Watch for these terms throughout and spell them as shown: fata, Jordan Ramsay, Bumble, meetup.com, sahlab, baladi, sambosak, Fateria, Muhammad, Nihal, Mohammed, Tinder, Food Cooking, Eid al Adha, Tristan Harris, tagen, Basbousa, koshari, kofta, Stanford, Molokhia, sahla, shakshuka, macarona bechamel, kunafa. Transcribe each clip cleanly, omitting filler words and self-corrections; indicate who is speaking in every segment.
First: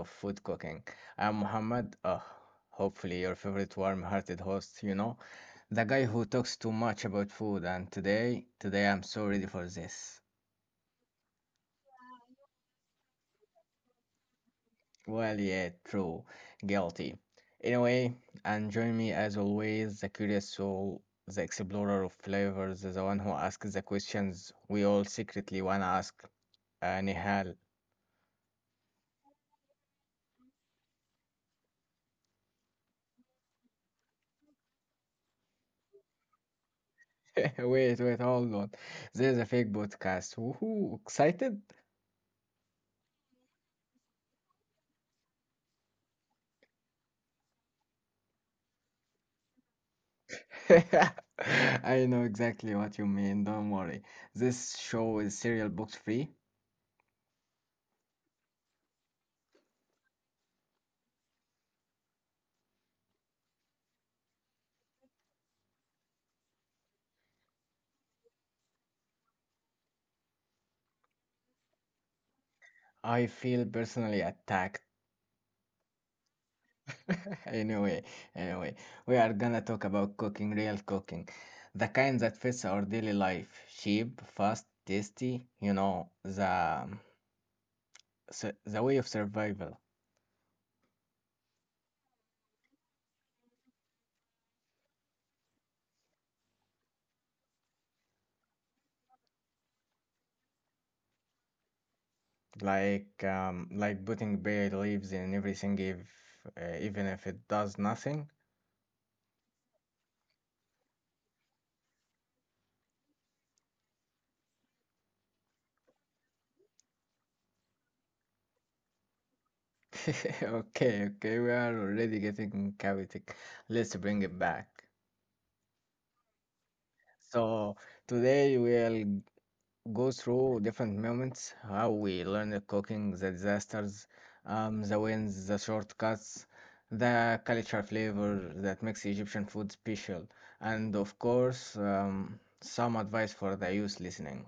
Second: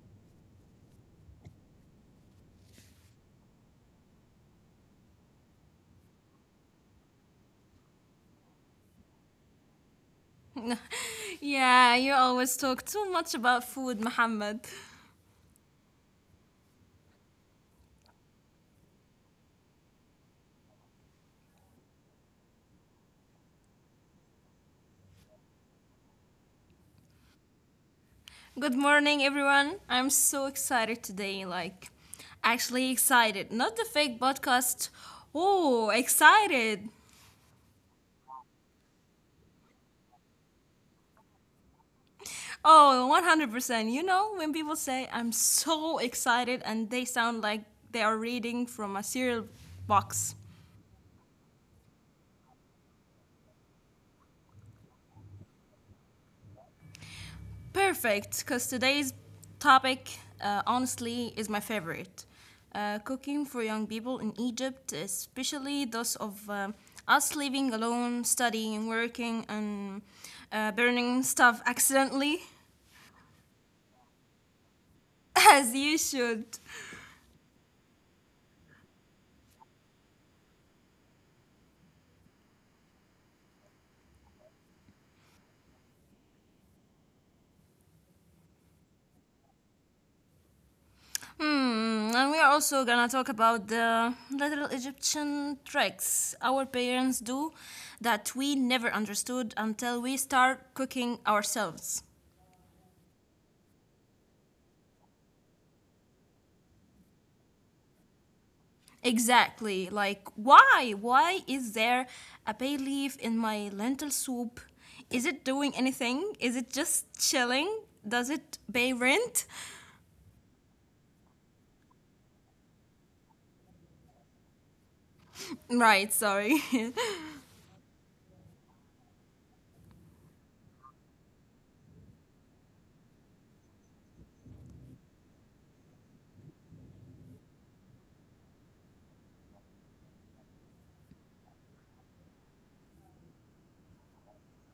Speaker 1: of Food Cooking. I'm Muhammad, hopefully your favorite warm-hearted host, the guy who talks too much about food. And today, today I'm so ready for this.
Speaker 2: Yeah, you always talk too much about food, Mohammed.
Speaker 1: Well, yeah, true, guilty. Anyway, and join me as always, the curious soul, the explorer of flavors, the one who asks the questions we all secretly wanna ask. Nihal.
Speaker 2: Good morning, everyone. I'm so excited today. Like, actually excited. Not the fake podcast. Oh, excited.
Speaker 1: Wait, wait, hold on. There's a fake podcast. Woohoo, excited?
Speaker 2: Oh, 100%. You know, when people say, I'm so excited, and they sound like they are reading from a cereal box.
Speaker 1: I know exactly what you mean. Don't worry. This show is cereal box free.
Speaker 2: Perfect, because today's topic, honestly, is my favorite. Cooking for young people in Egypt, especially those of us living alone, studying, working, and burning stuff accidentally,
Speaker 1: I feel personally attacked.
Speaker 2: As you should.
Speaker 1: Anyway, anyway, we are gonna talk about cooking, real cooking, the kind that fits our daily life. Cheap, fast, tasty, the way of survival.
Speaker 2: And we are also gonna talk about the little Egyptian tricks our parents do that we never understood until we start cooking ourselves.
Speaker 1: Like like putting bay leaves in everything if even if it does nothing.
Speaker 2: Exactly. Like, why? Why is there a bay leaf in my lentil soup? Is it doing anything? Is it just chilling? Does it pay rent?
Speaker 1: Okay, okay, we are already getting chaotic. Let's bring it back.
Speaker 2: Right, sorry.
Speaker 1: So today we'll go through different moments, how we learned cooking, the disasters, the wins, the shortcuts, the culture flavor that makes Egyptian food special, and of course some advice for the youth listening.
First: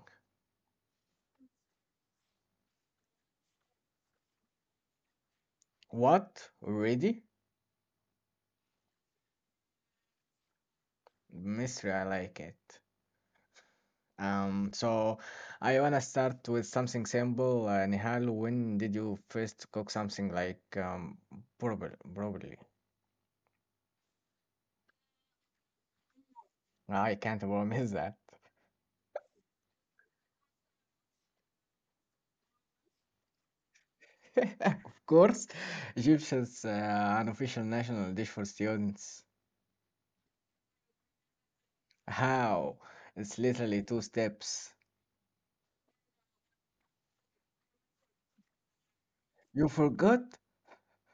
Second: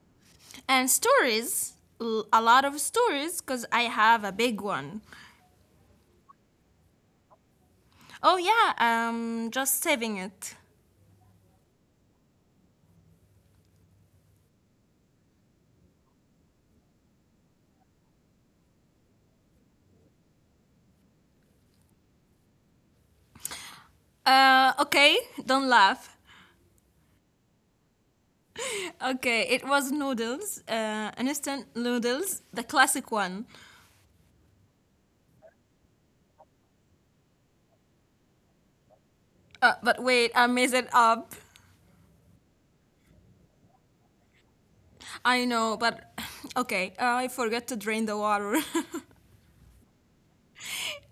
Speaker 2: And stories, a lot of stories, because I have a big one.
Speaker 1: What? Ready?
Speaker 2: Oh, yeah, just saving it.
Speaker 1: Mystery, I like it. So I wanna start with something simple. Nihal, when did you first cook something, like probably?
Speaker 2: Okay, don't laugh.
Speaker 1: No, I can't promise that.
Speaker 2: Okay, it was noodles, instant noodles, the classic one.
Speaker 1: Of course, Egyptians an official national dish for students.
Speaker 2: But wait, I messed it up.
Speaker 1: How? It's literally two steps.
Speaker 2: I know, but okay, I forgot to drain the water.
Speaker 1: You forgot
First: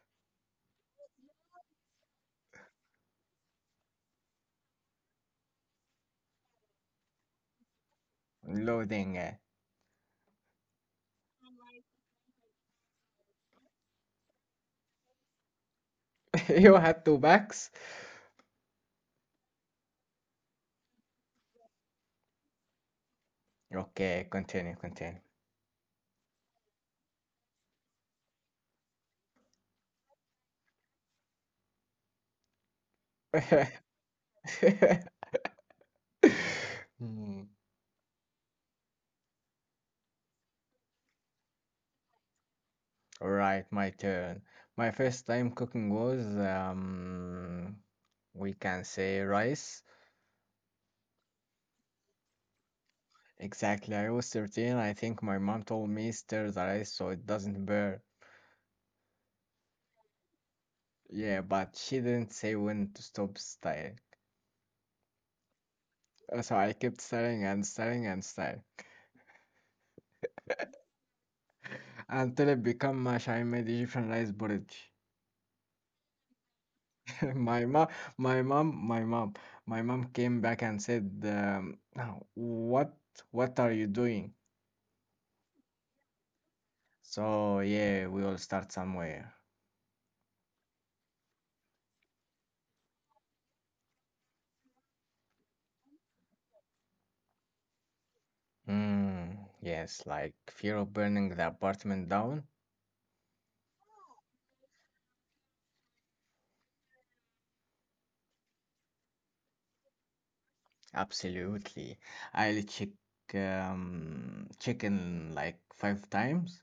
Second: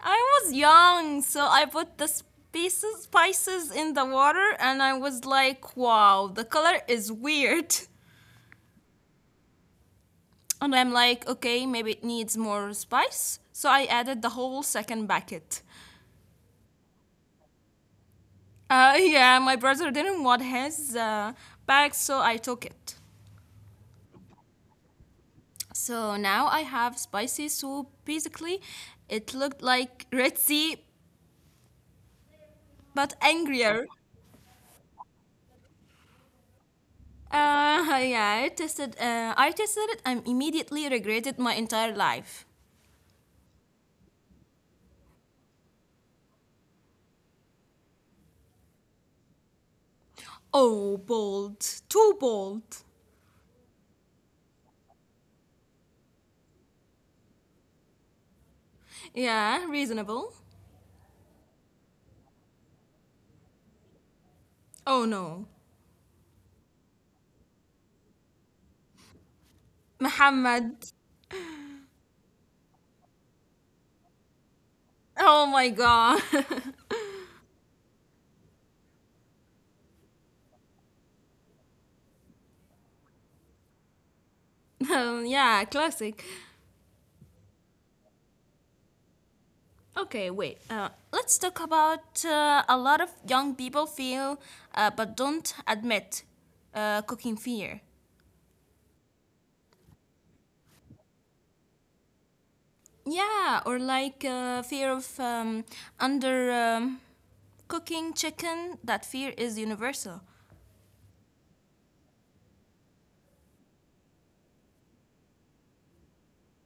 Speaker 2: I was young, so I put the spices in the water, and I was like, wow, the color is weird.
Speaker 1: loading it.
Speaker 2: And I'm like, okay, maybe it needs more spice. So I added the whole second bucket.
Speaker 1: You had two bags.
Speaker 2: Yeah, my brother didn't want his bag, so I took it.
Speaker 1: Okay, continue, continue.
Speaker 2: So now I have spicy soup. Basically, it looked like Red sea, but angrier.
Speaker 1: Hmm.
Speaker 2: Yeah, I tested. I tested it and immediately regretted my entire life.
Speaker 1: Right, my turn. My first time cooking was, we can say rice.
Speaker 2: Oh, bold, too bold.
Speaker 1: Exactly, I was 13. I think my mom told me stir the rice so it doesn't burn.
Speaker 2: Yeah, reasonable.
Speaker 1: Yeah, but she didn't say when to stop stirring.
Speaker 2: Oh no,
Speaker 1: So I kept stirring and stirring and stirring
Speaker 2: Muhammad.
Speaker 1: until it became mush. I made Egyptian rice porridge.
Speaker 2: Oh my God.
Speaker 1: My mom, my mom, my mom, my mom came back and said, "Now, what are you doing?"
Speaker 2: Yeah, classic.
Speaker 1: So, yeah, we all start somewhere.
Speaker 2: Okay, wait. Let's talk about a lot of young people feel, but don't admit, cooking fear.
Speaker 1: Mm, yes, like fear of burning the apartment down?
Speaker 2: Yeah, or like, fear of, under, cooking chicken. That fear is universal.
Speaker 1: Absolutely. I'll check chicken like five times.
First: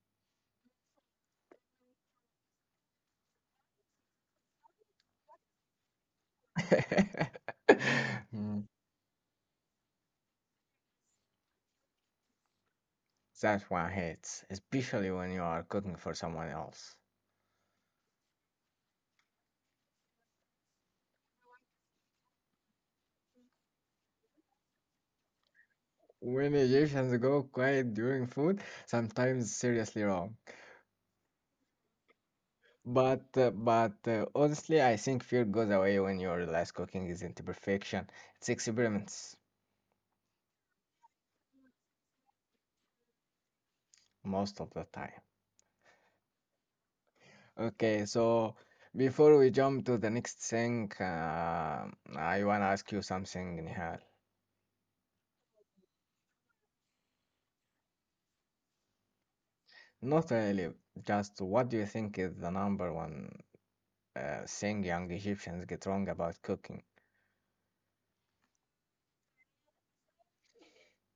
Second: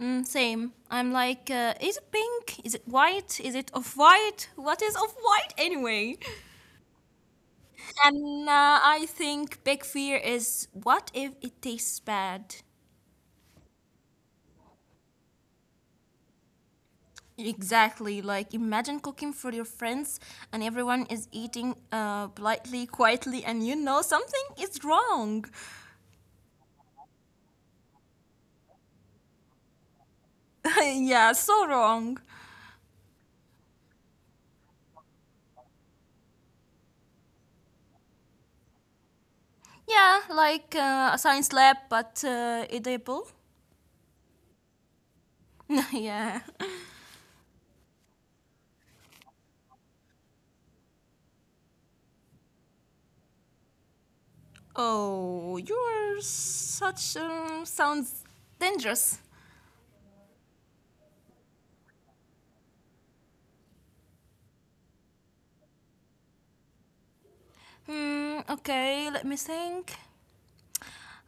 Speaker 2: Mm, same. I'm like, is it pink? Is it white? Is it off white? What is off white anyway? And
Speaker 1: Mm,
Speaker 2: I think big fear is, what if it tastes bad?
Speaker 1: that one hits, especially when you are cooking for someone else.
Speaker 2: Exactly. Like imagine cooking for your friends and everyone is eating, politely, quietly, and you know something is wrong.
Speaker 1: When Egyptians go quiet during food, sometimes seriously wrong.
Speaker 2: Yeah, so wrong.
Speaker 1: But honestly, I think fear goes away when you realize cooking isn't perfection. It's experiments.
Speaker 2: Yeah, like a science lab, but edible.
Speaker 1: Most of the time.
Speaker 2: Yeah.
Speaker 1: Okay, so before we jump to the next thing, I want to ask you something, Nihal.
Speaker 2: Oh, you're such, sounds dangerous.
Speaker 1: Not really, just what do you think is the number one thing young Egyptians get wrong about cooking?
Speaker 2: Hmm. Okay, let me think.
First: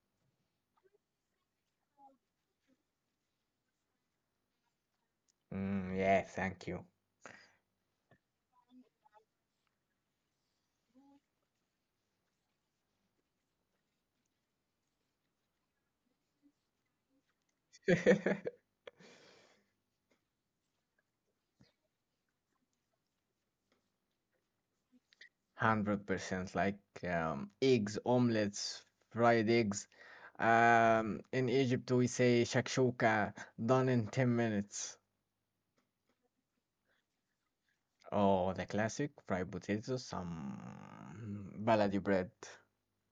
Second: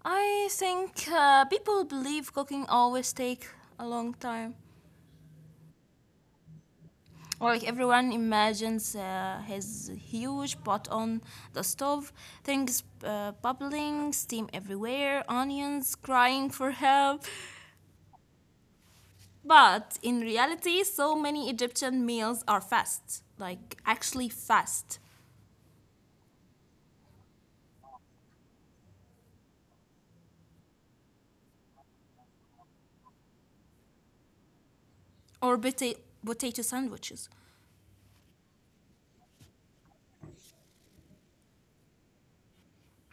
Speaker 2: I think people believe cooking always take a long time.
Speaker 1: Mm, yeah, thank you.
Speaker 2: Like everyone imagines his huge pot on the stove, things bubbling, steam everywhere, onions crying for help. But in reality, so many Egyptian meals are fast, like actually fast,
Speaker 1: 100% like eggs, omelets, fried eggs. In Egypt, we say shakshuka done in 10 minutes.
Speaker 2: or potato sandwiches.
Speaker 1: Oh, the classic fried potatoes, some baladi bread,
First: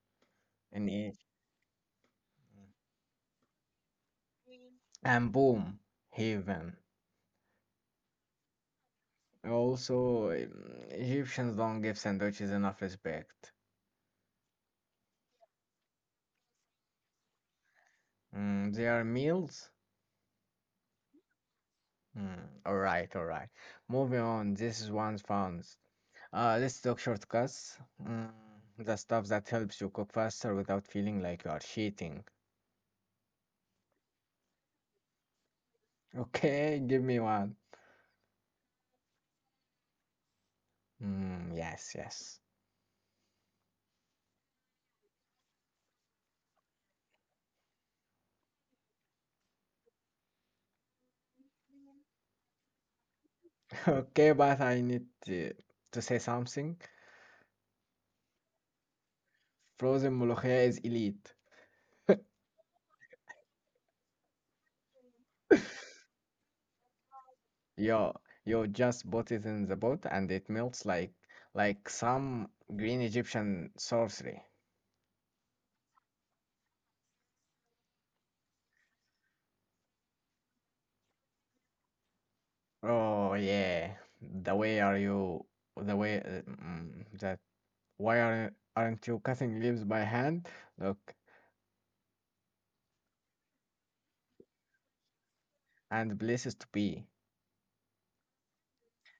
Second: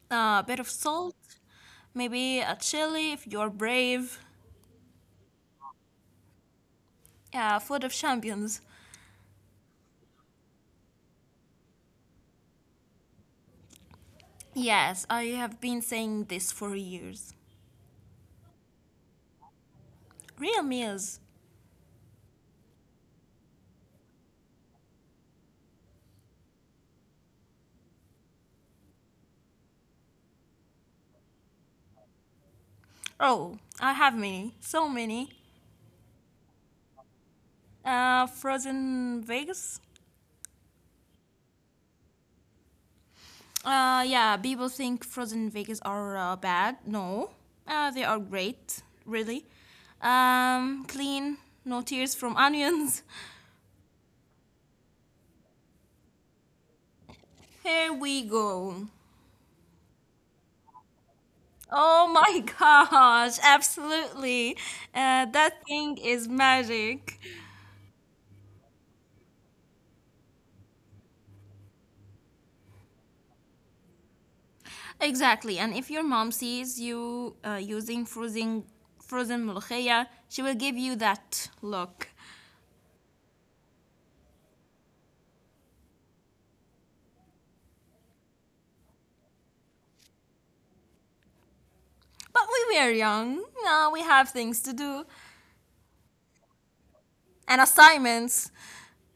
Speaker 2: A bit of
Speaker 1: and
Speaker 2: salt,
Speaker 1: it,
Speaker 2: maybe a chili if you're brave.
Speaker 1: and boom, heaven.
Speaker 2: Yeah, food of champions.
Speaker 1: Also, Egyptians don't give sandwiches enough respect.
Speaker 2: Yes, I have been saying this for years.
Speaker 1: Mm, they are meals.
Speaker 2: Real meals.
Speaker 1: Mm, all right, all right. Moving on. This is one's found. Let's talk shortcuts. Mm, the stuff that helps you cook faster without feeling like you are cheating.
Speaker 2: Oh, I have many, so many.
Speaker 1: Okay, give me one.
Speaker 2: Frozen Vegas.
Speaker 1: Mm, yes, yes.
Speaker 2: Yeah, people think Frozen in Vegas are bad. No, they are great, really. Clean, no tears from onions.
Speaker 1: Okay, but I need to say something.
Speaker 2: Here we go.
Speaker 1: Frozen Molokhia is elite.
Speaker 2: Oh my gosh, absolutely. That thing is magic.
Speaker 1: Yeah, you just put it in the pot and it melts like some green Egyptian sorcery.
Speaker 2: Exactly. And if your mom sees you using frozen ملوخية, she will give you that look.
Speaker 1: Oh yeah, the way are you the way mm, that why aren't you cutting leaves by hand? Look,
Speaker 2: But we were young. Now we have things to do
Speaker 1: and places to be
Speaker 2: and assignments,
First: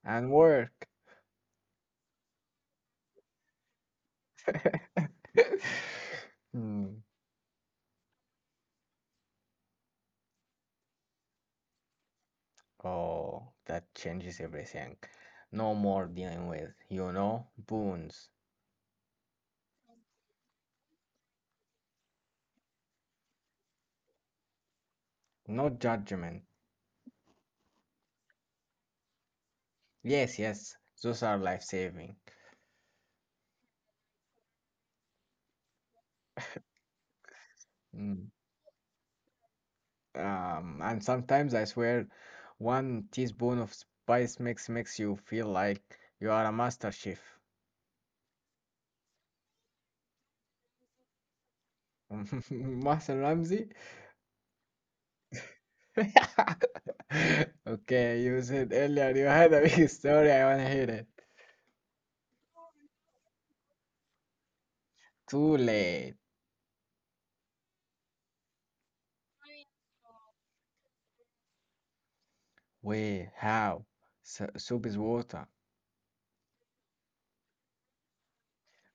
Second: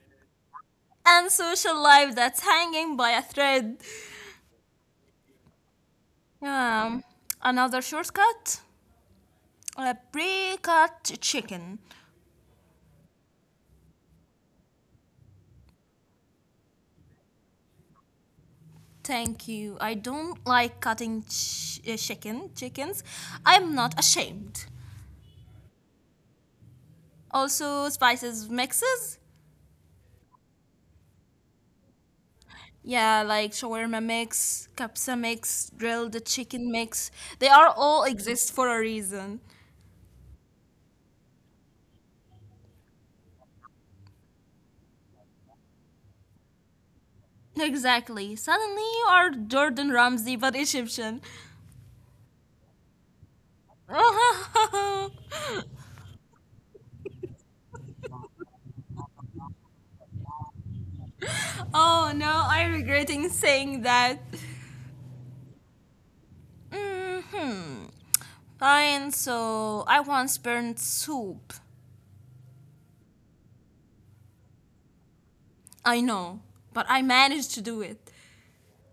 Speaker 1: and work.
Speaker 2: and social life that's hanging by a thread. Um,
Speaker 1: Hmm.
Speaker 2: Another shortcut? A pre cut chicken.
Speaker 1: Oh, that changes everything. No more dealing with, you know, boons,
Speaker 2: Thank you. I don't like cutting chicken chickens. I'm not ashamed.
Speaker 1: no judgment.
Speaker 2: Also, spices mixes.
Speaker 1: Yes, yes, those are life saving.
Speaker 2: Yeah, like shawarma mix, kapsa mix, grilled chicken mix. They are all
Speaker 1: Mm.
Speaker 2: exist for a reason.
Speaker 1: And sometimes I swear, one teaspoon of spice mix makes you feel like you are a master chef.
Speaker 2: Exactly. Suddenly you are Jordan Ramsay but Egyptian.
Speaker 1: Master Ramsey? Okay, you said earlier you had a big story. I wanna hear it.
Speaker 2: Oh no, I'm regretting saying that.
Speaker 1: Too late.
Speaker 2: hmm Fine, so I once burned soup.
Speaker 1: Wait, how? Su Soup is water.
Speaker 2: I know, but I managed to do it.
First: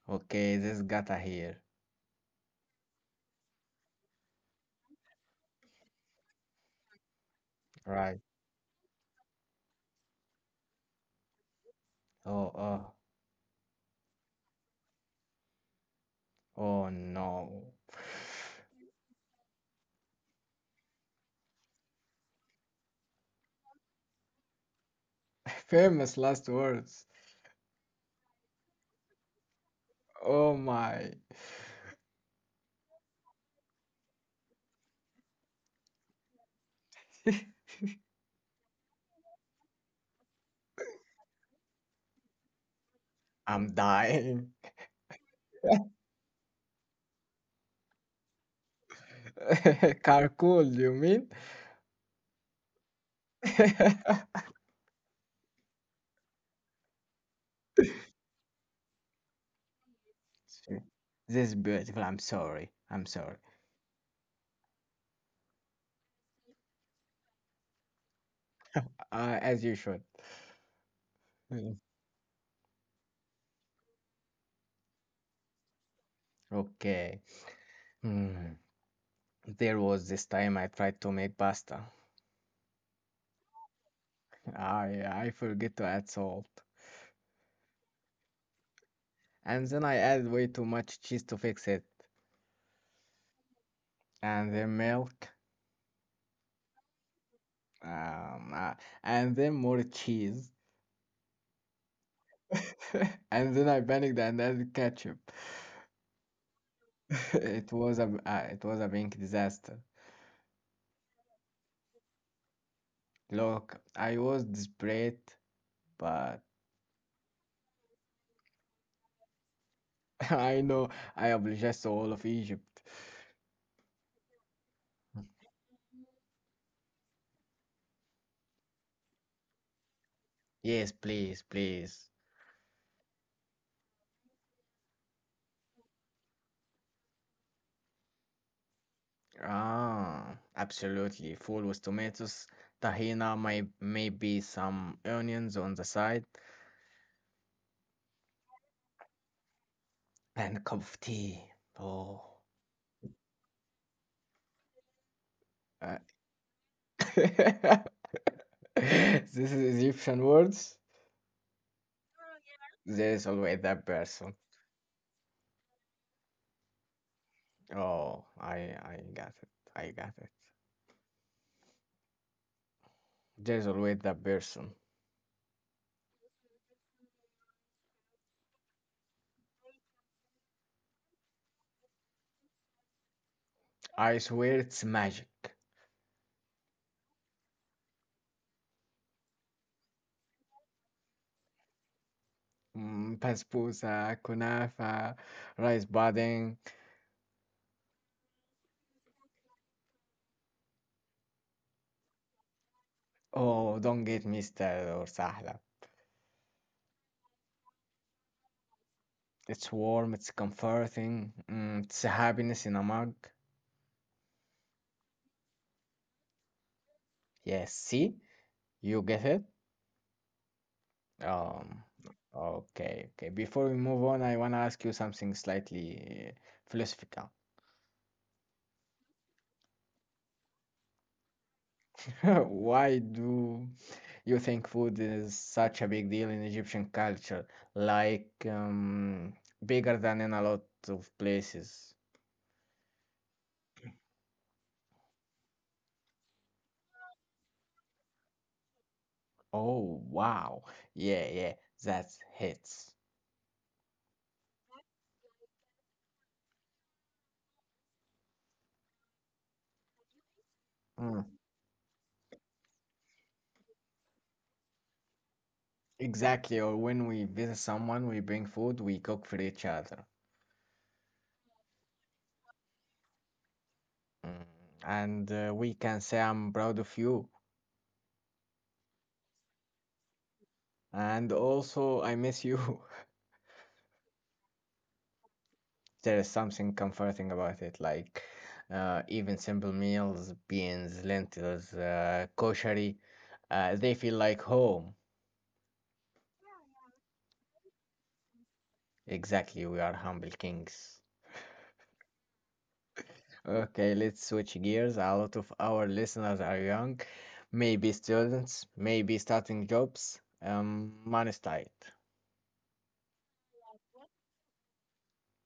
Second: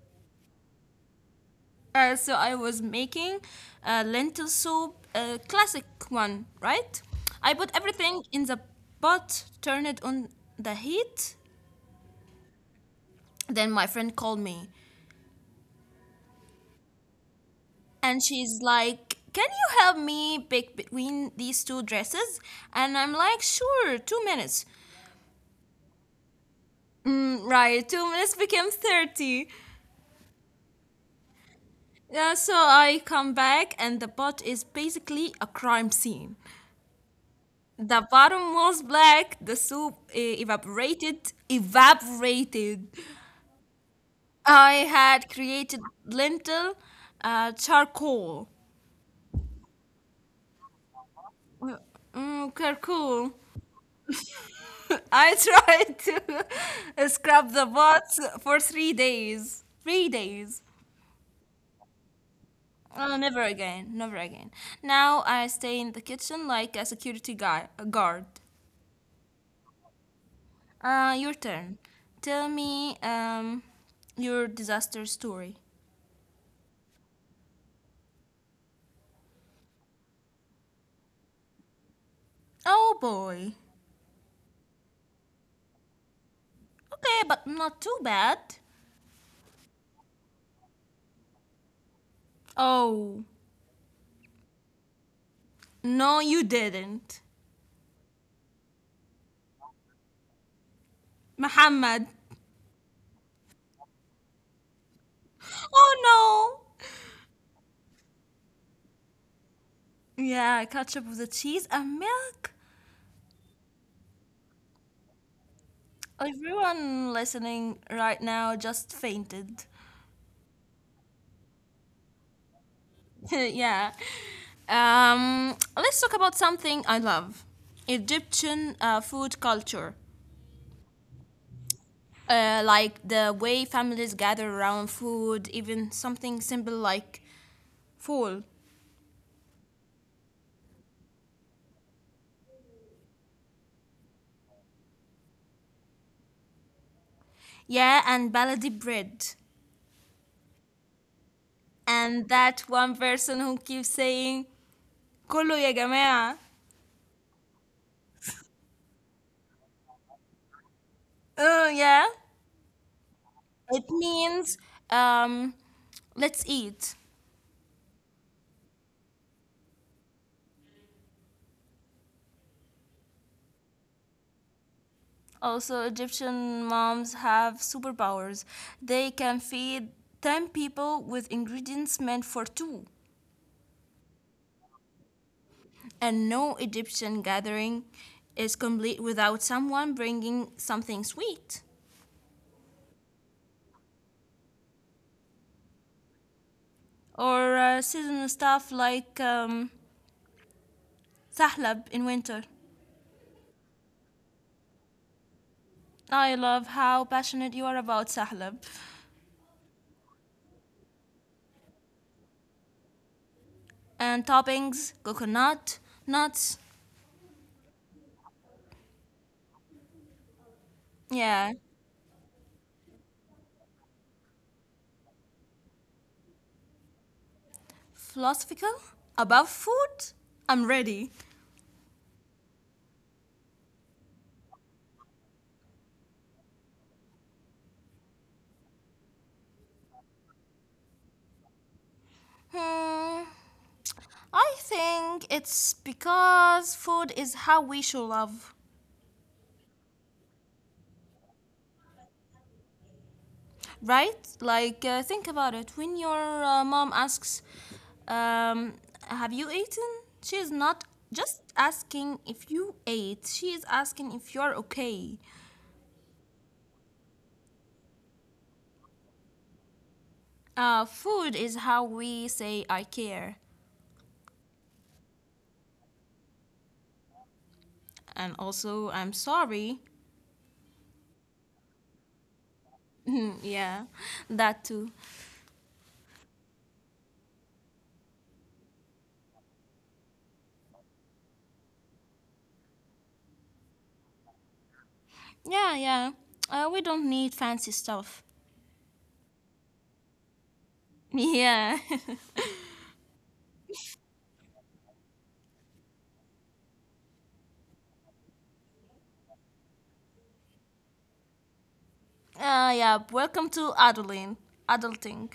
Speaker 1: Okay, this gotta here.
Speaker 2: So I was making lentil soup, a classic one, right? I put
Speaker 1: Right.
Speaker 2: everything in the pot, turned it on the heat.
Speaker 1: Oh, oh,
Speaker 2: Then my friend called me,
Speaker 1: oh no.
Speaker 2: and she's like, "Can you help me pick between these two dresses?" And I'm like, "Sure, 2 minutes."
Speaker 1: Famous last words.
Speaker 2: Right, 2 minutes became 30.
Speaker 1: Oh my,
Speaker 2: Yeah, so I come back, and the pot is basically a crime scene. The bottom was black, the soup, evaporated.
Speaker 1: I'm dying.
Speaker 2: I had created lentil, charcoal.
Speaker 1: Carcoal, you mean?
Speaker 2: Mm, charcoal. I tried to scrub the pot for 3 days. 3 days.
Speaker 1: This is beautiful. I'm sorry. I'm
Speaker 2: Oh,
Speaker 1: sorry.
Speaker 2: never again, never again. Now I stay in the kitchen like a security guy, a guard.
Speaker 1: As you should.
Speaker 2: Your
Speaker 1: Mm.
Speaker 2: turn. Tell me, your disaster story.
Speaker 1: Okay. Hmm. There was this time I tried to make pasta.
Speaker 2: Oh boy.
Speaker 1: I forget to add salt,
Speaker 2: Okay, but not too bad.
Speaker 1: and then I added way too much cheese to fix it,
Speaker 2: Oh,
Speaker 1: and then milk,
Speaker 2: no, you didn't.
Speaker 1: um, uh, and then more cheese,
Speaker 2: Muhammad.
Speaker 1: and then I panicked and added ketchup.
Speaker 2: Oh no.
Speaker 1: It was a big disaster.
Speaker 2: Yeah, ketchup with the cheese and milk.
Speaker 1: Look, I was desperate, but
Speaker 2: Everyone listening right now just fainted.
Speaker 1: I know I apologize to all of Egypt.
Speaker 2: Yeah. Let's talk about something I love, Egyptian food culture.
Speaker 1: Yes, please, please.
Speaker 2: Like the way families gather around food, even something simple like fool.
Speaker 1: Ah, absolutely. Full with tomatoes, tahina, maybe some onions on the side,
Speaker 2: Yeah, and baladi bread.
Speaker 1: and a cup of tea.
Speaker 2: And
Speaker 1: Oh,
Speaker 2: that one person who keeps saying, Kolo ya
Speaker 1: uh,
Speaker 2: jamaa.
Speaker 1: this is Egyptian words.
Speaker 2: Oh, yeah.
Speaker 1: There is always that
Speaker 2: It
Speaker 1: person.
Speaker 2: means, um, let's eat.
Speaker 1: Oh, I got it. I got it. There's always that person.
Speaker 2: Also, Egyptian moms have superpowers. They can feed 10 people with ingredients meant for two.
Speaker 1: I swear it's magic.
Speaker 2: And no Egyptian gathering is complete without someone bringing something sweet.
Speaker 1: Mm, Basbousa, kunafa, rice pudding.
Speaker 2: Or seasonal stuff like, sahlab in winter.
Speaker 1: Oh, don't get me started or sahla.
Speaker 2: I love how passionate you are about sahlab.
Speaker 1: It's warm, it's comforting, mm, it's happiness in a mug.
Speaker 2: And toppings, coconut, nuts.
Speaker 1: Yes, see? You get it?
Speaker 2: Yeah.
Speaker 1: Um, okay, okay. Before we move on, I want to ask you something slightly philosophical.
Speaker 2: Philosophical? About food? I'm ready.
Speaker 1: Why do you think food is such a big deal in Egyptian culture, like bigger than in a lot of places.
Speaker 2: Hmm. I think it's because food is how we show love,
Speaker 1: Oh, wow. Yeah, yeah, that's hits.
Speaker 2: right? Like, think about it. When your mom asks, um, have you eaten? She is not
Speaker 1: Mm,
Speaker 2: just asking if you ate, she is asking if you're okay.
Speaker 1: exactly. Or when we visit someone, we bring food, we cook for each other.
Speaker 2: Food is how we say, I care.
Speaker 1: Mm, and we can say, I'm proud of you.
Speaker 2: And also, I'm sorry.
Speaker 1: And also, I miss you.
Speaker 2: Yeah, that too.
Speaker 1: There is something comforting about it, like even simple meals, beans, lentils, koshari, they feel like home.
Speaker 2: Yeah, yeah. We don't need fancy stuff.
Speaker 1: Exactly, we are humble kings.
Speaker 2: Yeah.
Speaker 1: Okay, let's switch gears. A lot of our listeners are young, maybe students, maybe starting jobs. Money's tight.
Speaker 2: Yeah, welcome to adulting. Adulting.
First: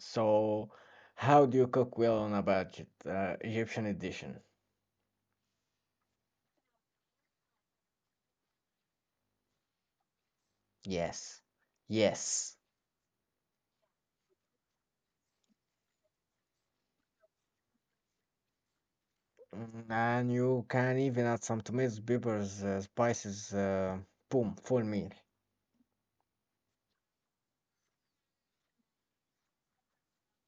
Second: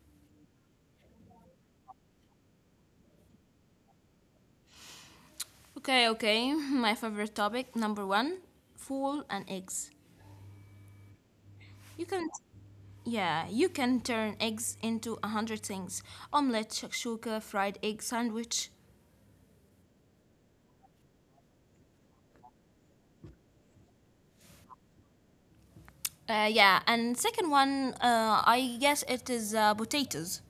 Speaker 1: So, how do you cook well on a budget? Egyptian edition.
Speaker 2: Okay, okay. My favorite topic number one: fool and eggs.
Speaker 1: Yes.
Speaker 2: You can,
Speaker 1: Yes.
Speaker 2: yeah, you can turn eggs into a hundred things: omelette, shakshuka, fried egg sandwich.
Speaker 1: Mm, and you can even add some tomatoes, peppers, spices. Boom, full meal.
Speaker 2: Yeah, and second one, I guess it is potatoes.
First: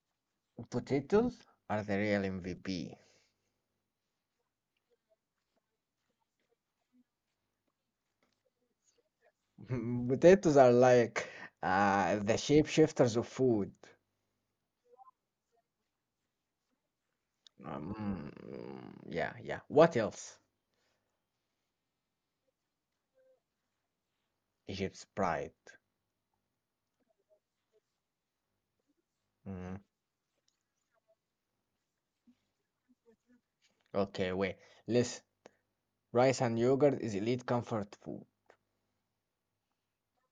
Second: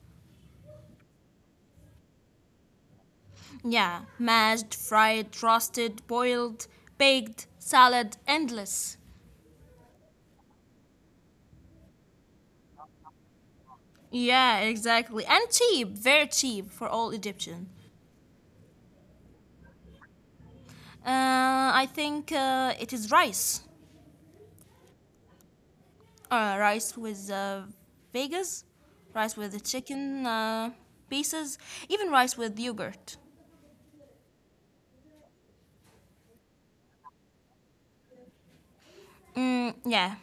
Speaker 1: Potatoes are the real MVP.
Speaker 2: Yeah, mashed, fried, roasted, boiled, baked, salad, endless.
Speaker 1: Potatoes are like the shapeshifters of food.
Speaker 2: Yeah, exactly. And cheap, very cheap for all Egyptian.
Speaker 1: Um, yeah, yeah. What else?
Speaker 2: I think it is rice.
Speaker 1: Egypt's pride.
Speaker 2: Rice with Vegas, rice with the
Speaker 1: Mm,
Speaker 2: chicken pieces, even rice with yogurt.
Speaker 1: okay, wait. Listen, rice and yogurt is elite comfort food.
Speaker 2: Yeah,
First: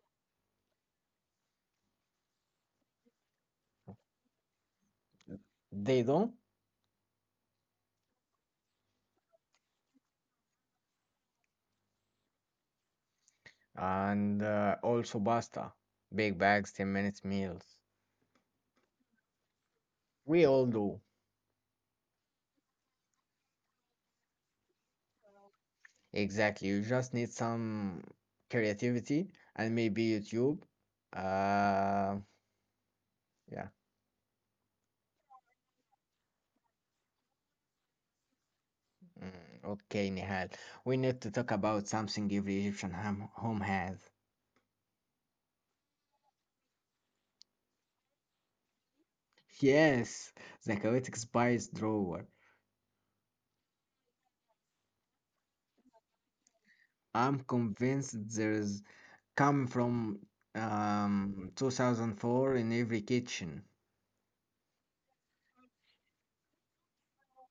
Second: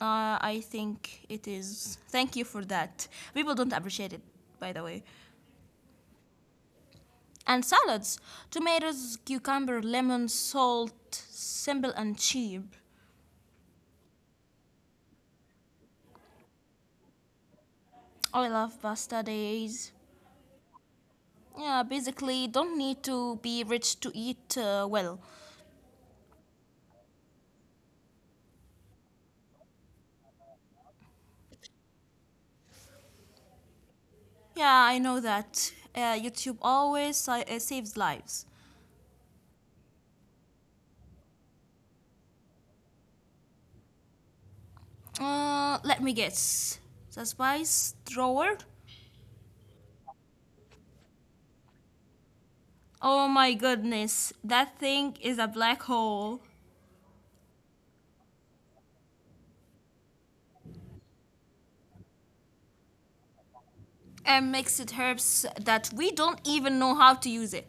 Speaker 2: I think it is. Thank you for that. People don't appreciate it, by the way.
Speaker 1: They don't.
Speaker 2: And salads, tomatoes, cucumber, lemon, salt, simple and cheap.
Speaker 1: And also pasta. Big bags, 10 minutes meals.
Speaker 2: I love pasta days.
Speaker 1: We all do.
Speaker 2: Yeah, basically, don't need to be rich to eat well.
Speaker 1: Exactly. You just need some creativity and maybe YouTube. Uh, yeah.
Speaker 2: Yeah, I know that. YouTube always saves lives.
Speaker 1: Mm, okay, Nihal. We need to talk about something every Egyptian home has.
Speaker 2: Let me guess. The spice drawer?
Speaker 1: Yes, the chaotic spice drawer.
Speaker 2: Oh my goodness, that thing is a black hole.
Speaker 1: I'm convinced there's come from 2004 in every kitchen
Speaker 2: And mixed herbs that we don't even know how to use it.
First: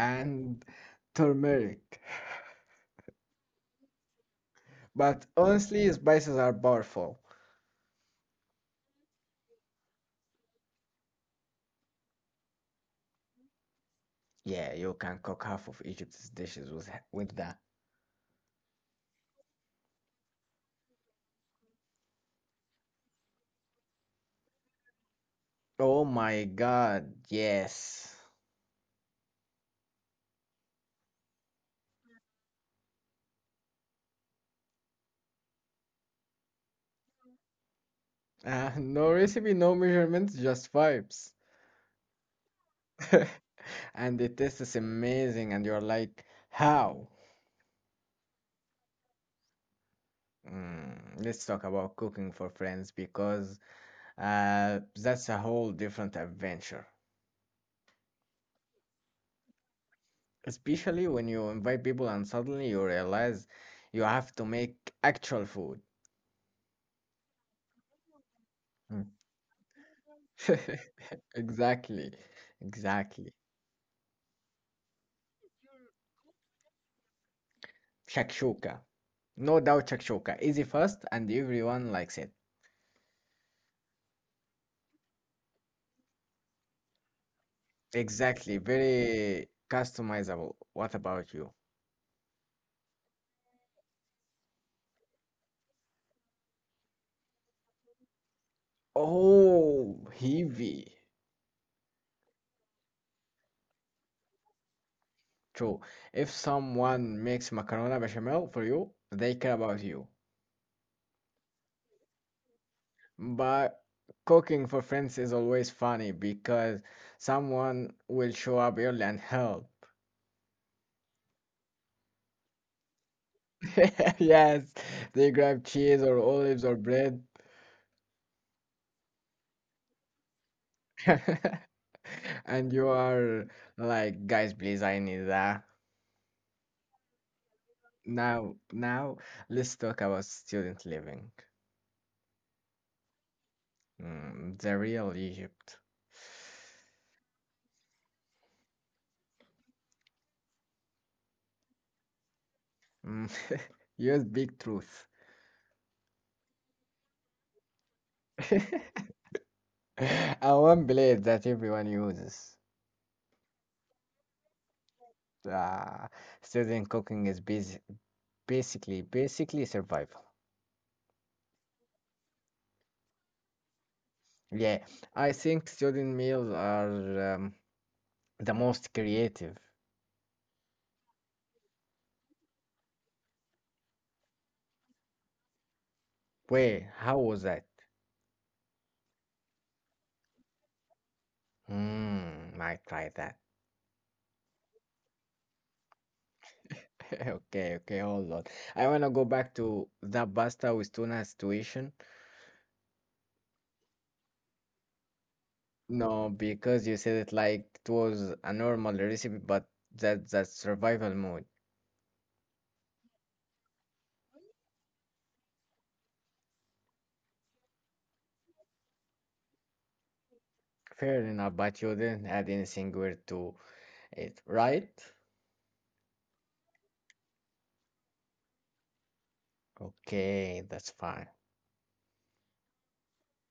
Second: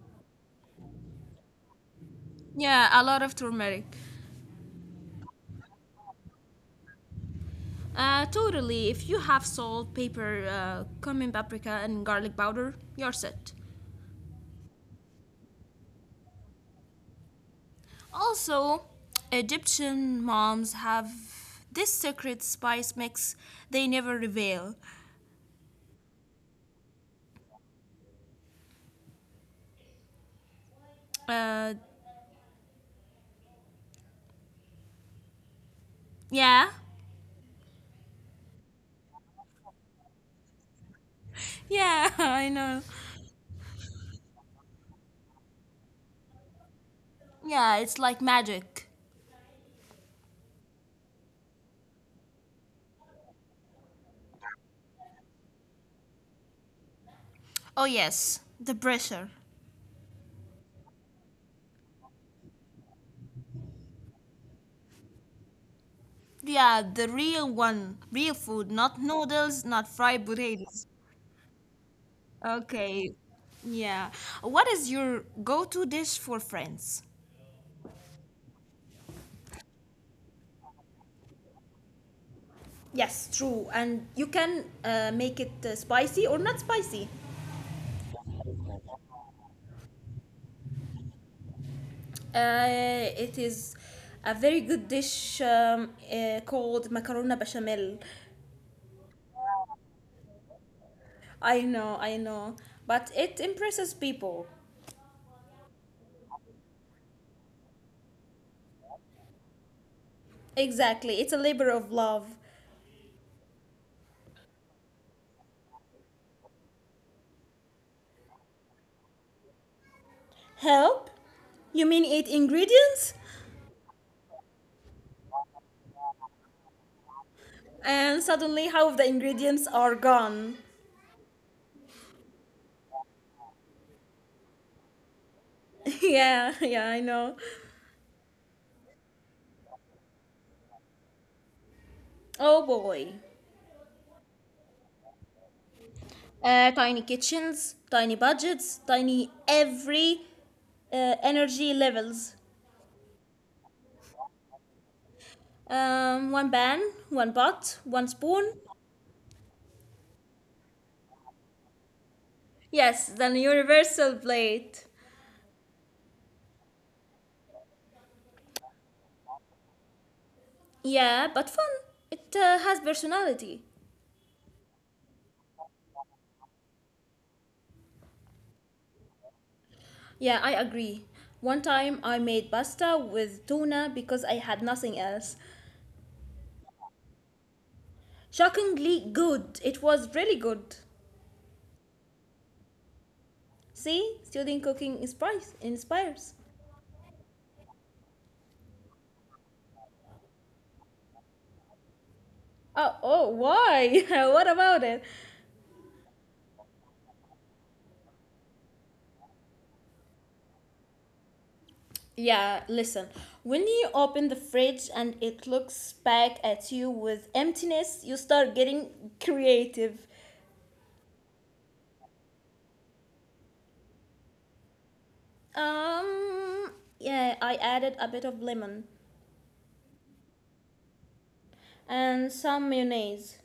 Speaker 1: and turmeric.
Speaker 2: Yeah, a lot of turmeric.
Speaker 1: But honestly, spices are powerful.
Speaker 2: Totally. If you have salt, pepper, cumin, paprika, and garlic powder, you're set.
Speaker 1: Yeah, you can cook half of Egypt's dishes with that.
Speaker 2: Also, Egyptian moms have this secret spice mix they never reveal.
Speaker 1: Oh my god, yes.
Speaker 2: Uh, yeah.
Speaker 1: No recipe, no measurements, just vibes.
Speaker 2: Yeah, I know.
Speaker 1: And the taste is amazing, and you're like, how?
Speaker 2: Yeah, it's like magic.
Speaker 1: Mm, let's talk about cooking for friends because that's a whole different adventure.
Speaker 2: Oh, yes, the pressure.
Speaker 1: Especially when you invite people and suddenly you realize you have to make actual food.
Speaker 2: Yeah, the real one. Real food,
Speaker 1: Mm.
Speaker 2: not noodles, not fried potatoes.
Speaker 1: Exactly,
Speaker 2: Okay.
Speaker 1: exactly.
Speaker 2: Yeah. What is your go to dish for friends?
Speaker 1: Shakshuka. No doubt shakshuka. Easy, fast, and everyone likes it.
Speaker 2: Yes, true. And you can make it spicy or not spicy.
Speaker 1: Exactly, very customizable. What about you?
Speaker 2: It is a very good dish called macarona bechamel.
Speaker 1: Oh, heavy.
Speaker 2: I know, I know. But it impresses people.
Speaker 1: True. If someone makes macarona bechamel for you, they care about you.
Speaker 2: Exactly. It's a labor of love.
Speaker 1: But cooking for friends is always funny because someone will show up early and help.
Speaker 2: Help? You mean eight ingredients?
Speaker 1: Yes, they grab cheese or olives or bread.
Speaker 2: And suddenly half of the ingredients are gone.
Speaker 1: And you are like, guys, please, I need that.
Speaker 2: Yeah, yeah, I know.
Speaker 1: Now, now let's talk about student living.
Speaker 2: Oh boy.
Speaker 1: Mm, the real Egypt.
Speaker 2: Tiny kitchens, tiny budgets, tiny every energy levels.
Speaker 1: Mm, use big truth.
Speaker 2: One pan, one pot, one spoon.
Speaker 1: And one blade that everyone uses.
Speaker 2: Yes, the universal plate.
Speaker 1: Uh, Student cooking is basic, basically survival.
Speaker 2: Yeah, but fun. It has personality.
Speaker 1: Yeah, I think student meals are the most creative.
Speaker 2: Yeah, I agree. One time I made pasta with tuna because I had nothing else.
Speaker 1: Wait, how was that?
Speaker 2: Shockingly good. It was really good.
Speaker 1: Hmm, might try that.
Speaker 2: See, student cooking inspires.
Speaker 1: Okay, okay, hold on. I want to go back to that pasta with tuna situation.
Speaker 2: Oh, oh, why? What about it?
Speaker 1: No, because you said it like it was a normal recipe, but that's survival mode.
Speaker 2: Yeah, listen. When you open the fridge and it looks back at you with emptiness, you start getting creative.
Speaker 1: Fair enough, but you didn't add anything weird to it, right?
Speaker 2: Um, yeah, I added a bit of lemon
Speaker 1: Okay, that's fine.
Speaker 2: and some mayonnaise.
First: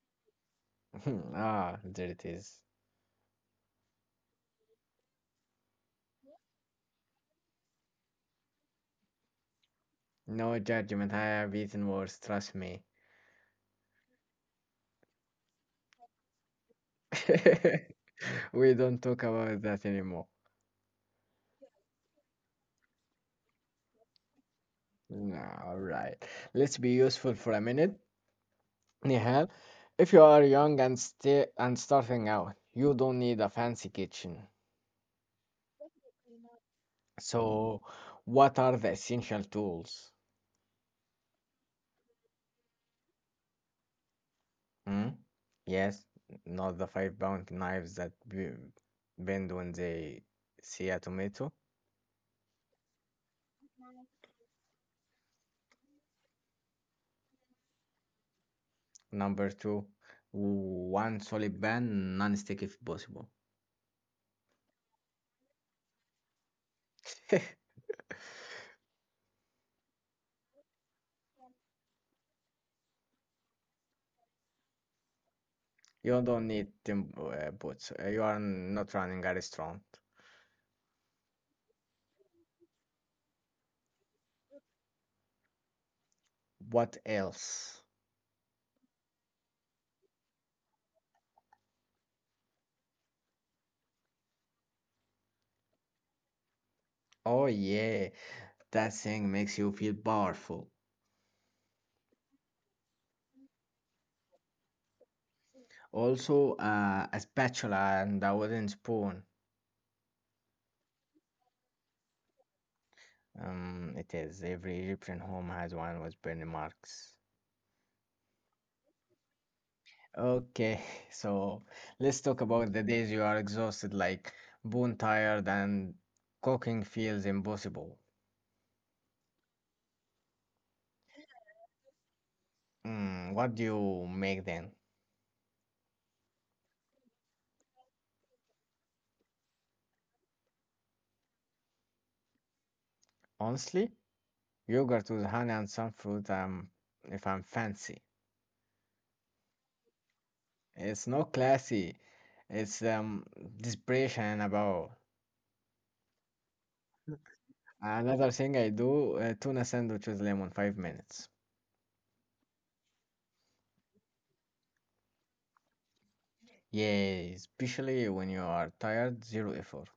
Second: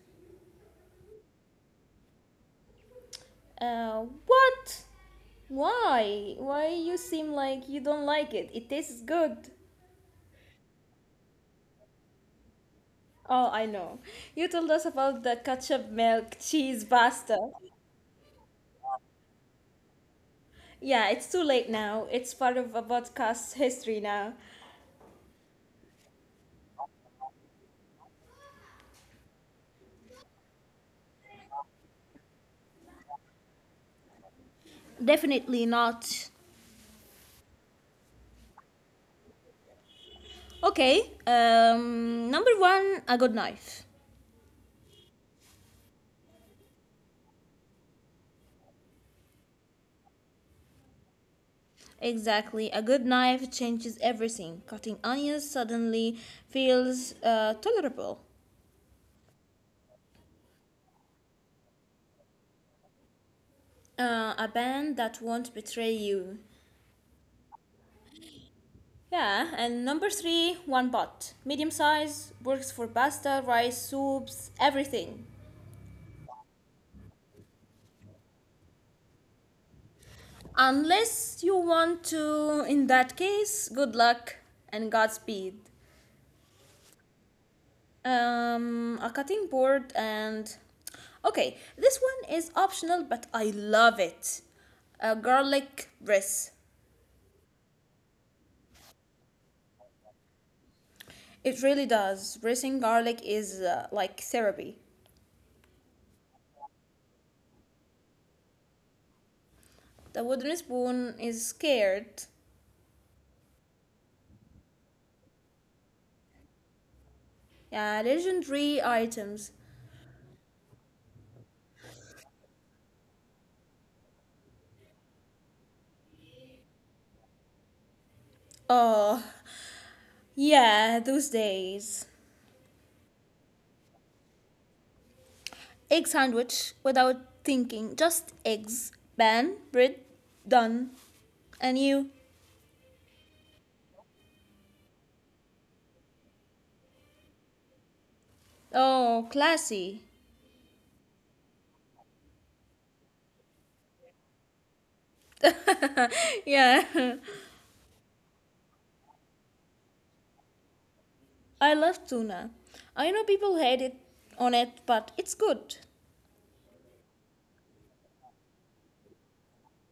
Speaker 1: Ah, there it is.
Speaker 2: What? Why? Why you seem like you don't like it? It tastes good.
Speaker 1: No judgment. I have eaten worse, trust me.
Speaker 2: Oh, I know. You told us about the ketchup, milk, cheese, pasta.
Speaker 1: We don't talk about that anymore.
Speaker 2: Yeah, it's too late now. It's part of a podcast history now.
Speaker 1: No, all right. Let's be useful for a minute. Nihal, if you are young and sti and starting out, you don't need a fancy kitchen.
Speaker 2: Definitely not.
Speaker 1: So, what are the essential tools?
Speaker 2: Okay. Number one, a good knife.
Speaker 1: Hmm? Yes, not the 5-pound knives that bend when they see a tomato.
Speaker 2: Exactly. A good knife changes everything. Cutting onions suddenly feels tolerable.
Speaker 1: Number two, one solid pan, non-stick if possible.
Speaker 2: A band that won't betray you. Yeah, and number three, one pot. Medium size works for pasta, rice, soups, everything.
Speaker 1: You don't need tim boots. You are not running a restaurant.
Speaker 2: Unless you want to, in that case, good luck and Godspeed.
Speaker 1: What else?
Speaker 2: A cutting board and. Okay, this one is optional, but I love it. A garlic press.
Speaker 1: Oh yeah, that thing makes you feel powerful.
Speaker 2: It really does. Pressing garlic is like therapy.
Speaker 1: Also, a spatula and a wooden spoon.
Speaker 2: The wooden spoon is scared.
Speaker 1: It is. Every Egyptian home has one with burning marks.
Speaker 2: Yeah, legendary items.
Speaker 1: Okay, so let's talk about the days you are exhausted, like bone tired, and cooking feels impossible.
Speaker 2: Oh, yeah, those days.
Speaker 1: Mm, what do you make then?
Speaker 2: Egg sandwich without thinking. Just eggs, bun, bread, done. And you?
Speaker 1: Honestly, yogurt with honey and some fruit, if I'm fancy.
Speaker 2: Oh, classy.
Speaker 1: It's not classy, it's desperation about.
Speaker 2: Yeah.
Speaker 1: Another thing I do, tuna sandwich with lemon, 5 minutes.
Speaker 2: I love tuna. I know people hate it on it, but it's good.
Speaker 1: Yeah, especially when you are tired, zero effort.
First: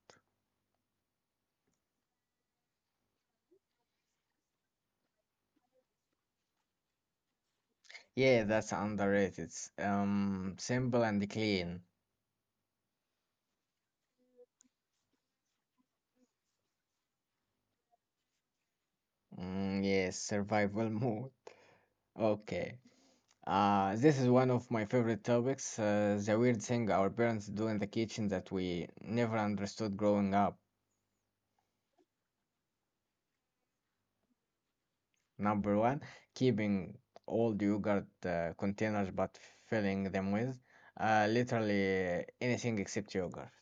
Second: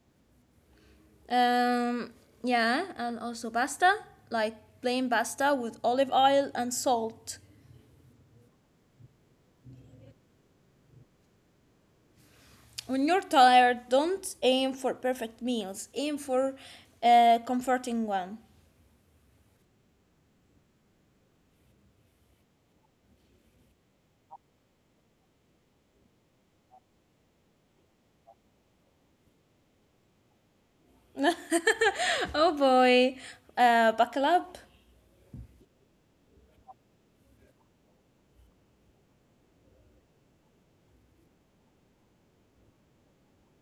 Speaker 2: Um, yeah, and also pasta, like plain pasta with olive oil and salt.
Speaker 1: Yeah, that's underrated. Simple and clean.
Speaker 2: When you're tired, don't aim for perfect meals. Aim for a comforting one.
Speaker 1: Mm, yes, survival mode. Okay. This is one of my favorite topics. The weird thing our parents do in the kitchen that we never understood growing up.
Speaker 2: Oh boy, buckle up.
Speaker 1: Number one, keeping old yogurt containers but filling them with literally anything except yogurt,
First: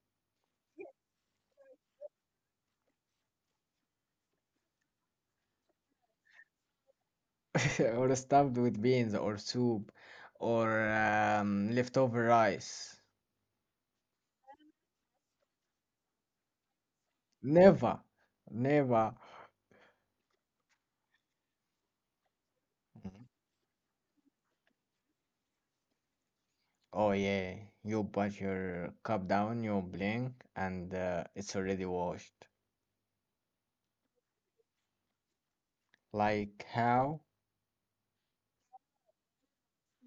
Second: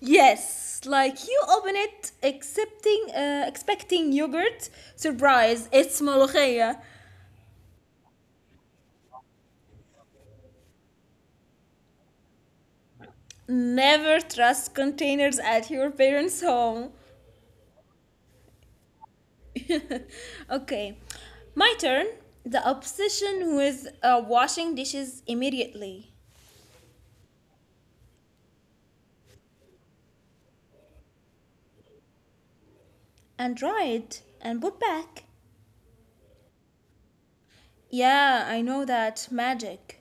Speaker 2: Yes, like you open it, accepting, expecting yogurt. Surprise, it's molokhia.
Speaker 1: or stuffed with beans or soup or leftover rice.
Speaker 2: Never trust containers at your parents' home.
Speaker 1: Never, never.
Speaker 2: Okay, my turn. The
Speaker 1: Mhm.
Speaker 2: obsession with washing dishes immediately
Speaker 1: Oh yeah, you put your cup down, you blink, and it's already washed.
Speaker 2: and dried and put back.
Speaker 1: Like how?
Speaker 2: Yeah, I know that magic.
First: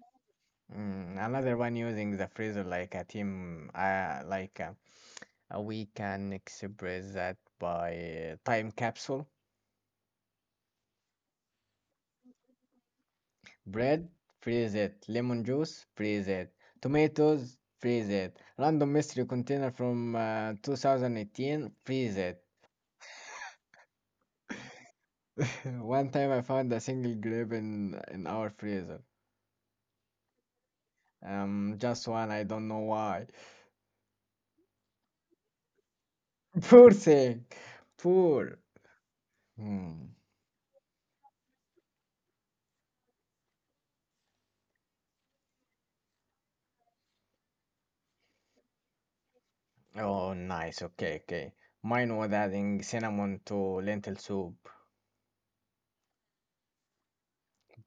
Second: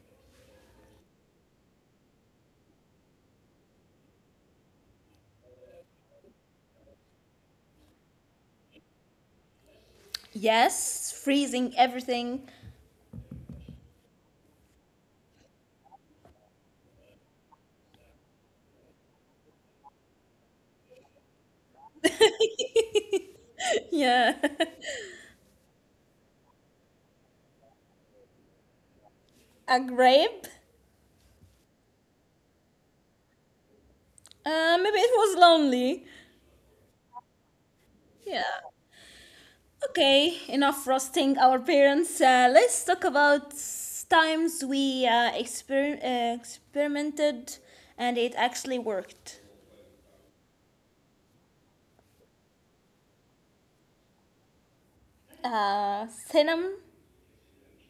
Speaker 1: Mm, another one using the freezer like a team, like. A We can express that by time capsule.
Speaker 2: Yes, freezing everything.
Speaker 1: Bread, freeze it. Lemon juice, freeze it. Tomatoes, freeze it. Random mystery container from 2018, freeze it.
Speaker 2: Yeah,
Speaker 1: One time I found a single grape in our freezer.
Speaker 2: a grape.
Speaker 1: Just one. I don't know why.
Speaker 2: Maybe it was lonely.
Speaker 1: Poor thing.
Speaker 2: Yeah.
Speaker 1: Poor. Hmm.
Speaker 2: Okay, enough roasting our parents. Let's talk about times we experimented and it actually worked.
Speaker 1: Oh, nice. Okay, okay. Mine was adding cinnamon to lentil soup.
Speaker 2: Cinnamon?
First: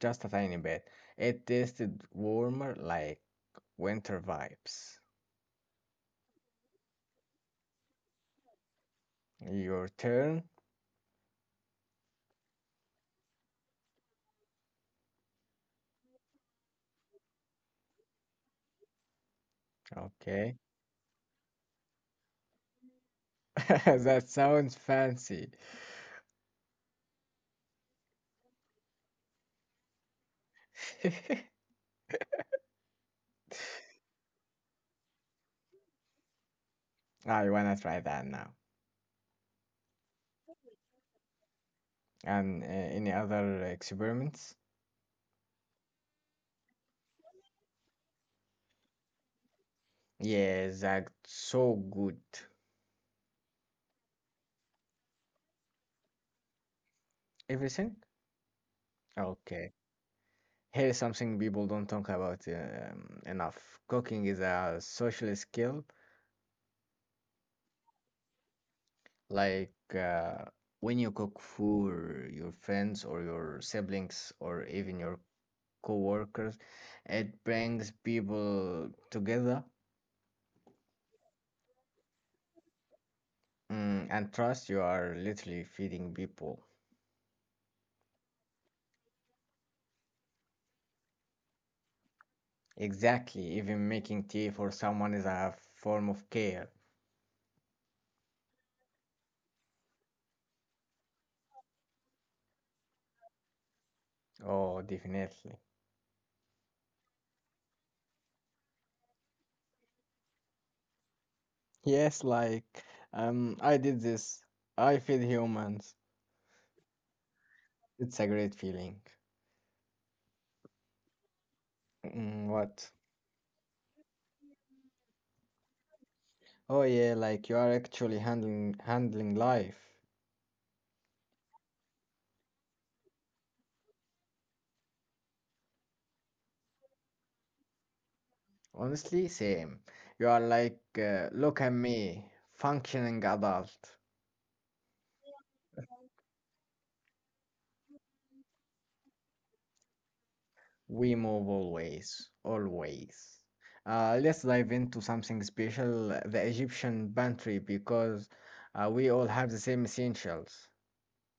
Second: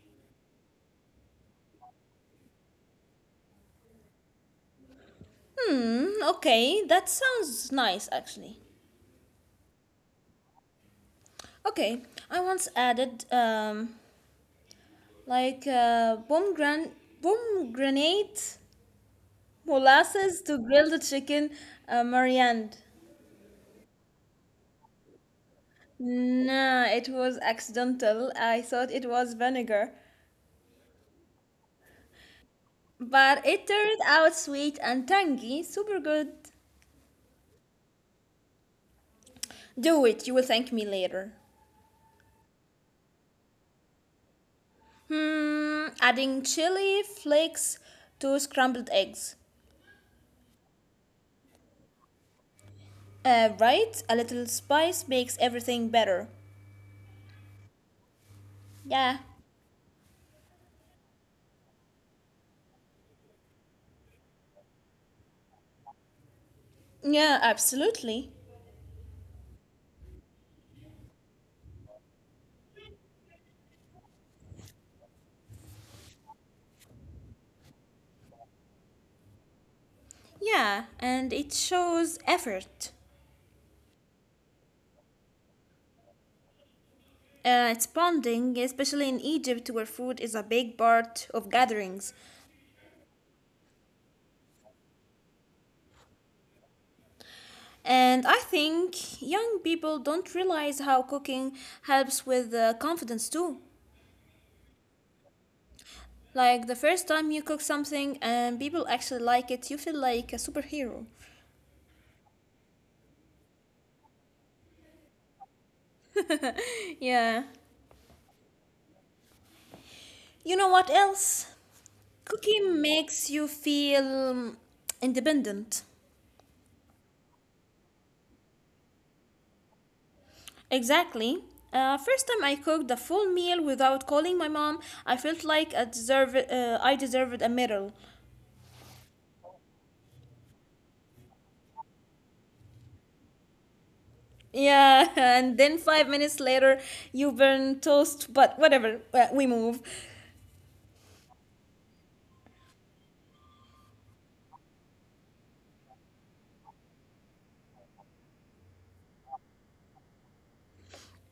Speaker 1: Just a tiny bit. It tasted warmer, like winter vibes.
Speaker 2: Hmm, okay, that sounds nice actually.
Speaker 1: Your turn?
Speaker 2: Okay, I once added like pomegranate molasses to
Speaker 1: Okay.
Speaker 2: grill the chicken mariand.
Speaker 1: That sounds fancy.
Speaker 2: Nah, it was accidental. I thought it was vinegar, but it turned out sweet and tangy. Super good.
Speaker 1: I wanna try that now.
Speaker 2: Do it, you will thank me later.
Speaker 1: And any other experiments?
Speaker 2: Hmm, adding chili flakes to scrambled eggs.
Speaker 1: Yes, that's so good.
Speaker 2: Right? A little spice makes everything better.
Speaker 1: Everything?
Speaker 2: Yeah.
Speaker 1: Okay. Here's something people don't talk about enough. Cooking is a social skill.
Speaker 2: Yeah, absolutely.
Speaker 1: Like when you cook for your friends or your siblings or even your co-workers, it brings people together,
Speaker 2: Yeah, and it shows effort.
Speaker 1: mm, and trust you are literally feeding people.
Speaker 2: It's bonding, especially in Egypt, where food is a big part of gatherings.
Speaker 1: Exactly, even making tea for someone is a form of care.
Speaker 2: And I think young people don't realize how cooking helps with confidence too.
Speaker 1: Oh, definitely.
Speaker 2: Like the first time you cook something and people actually like it, you feel like a superhero.
Speaker 1: Yes, like, I did this. I feed humans.
Speaker 2: Yeah.
Speaker 1: It's a great feeling.
Speaker 2: You know what else?
Speaker 1: Mm,
Speaker 2: Cooking
Speaker 1: what?
Speaker 2: makes you feel independent.
Speaker 1: Oh yeah, like you are actually handling life.
Speaker 2: Exactly. First time I cooked a full meal without calling my mom, I felt like I I deserved a medal.
Speaker 1: Honestly, same. You are like, look at me, functioning adult.
Speaker 2: Yeah, and then five minutes later, you burn toast, but whatever, we move.
Speaker 1: We move always, always. Let's dive into something special, the Egyptian pantry, because we all have the same essentials.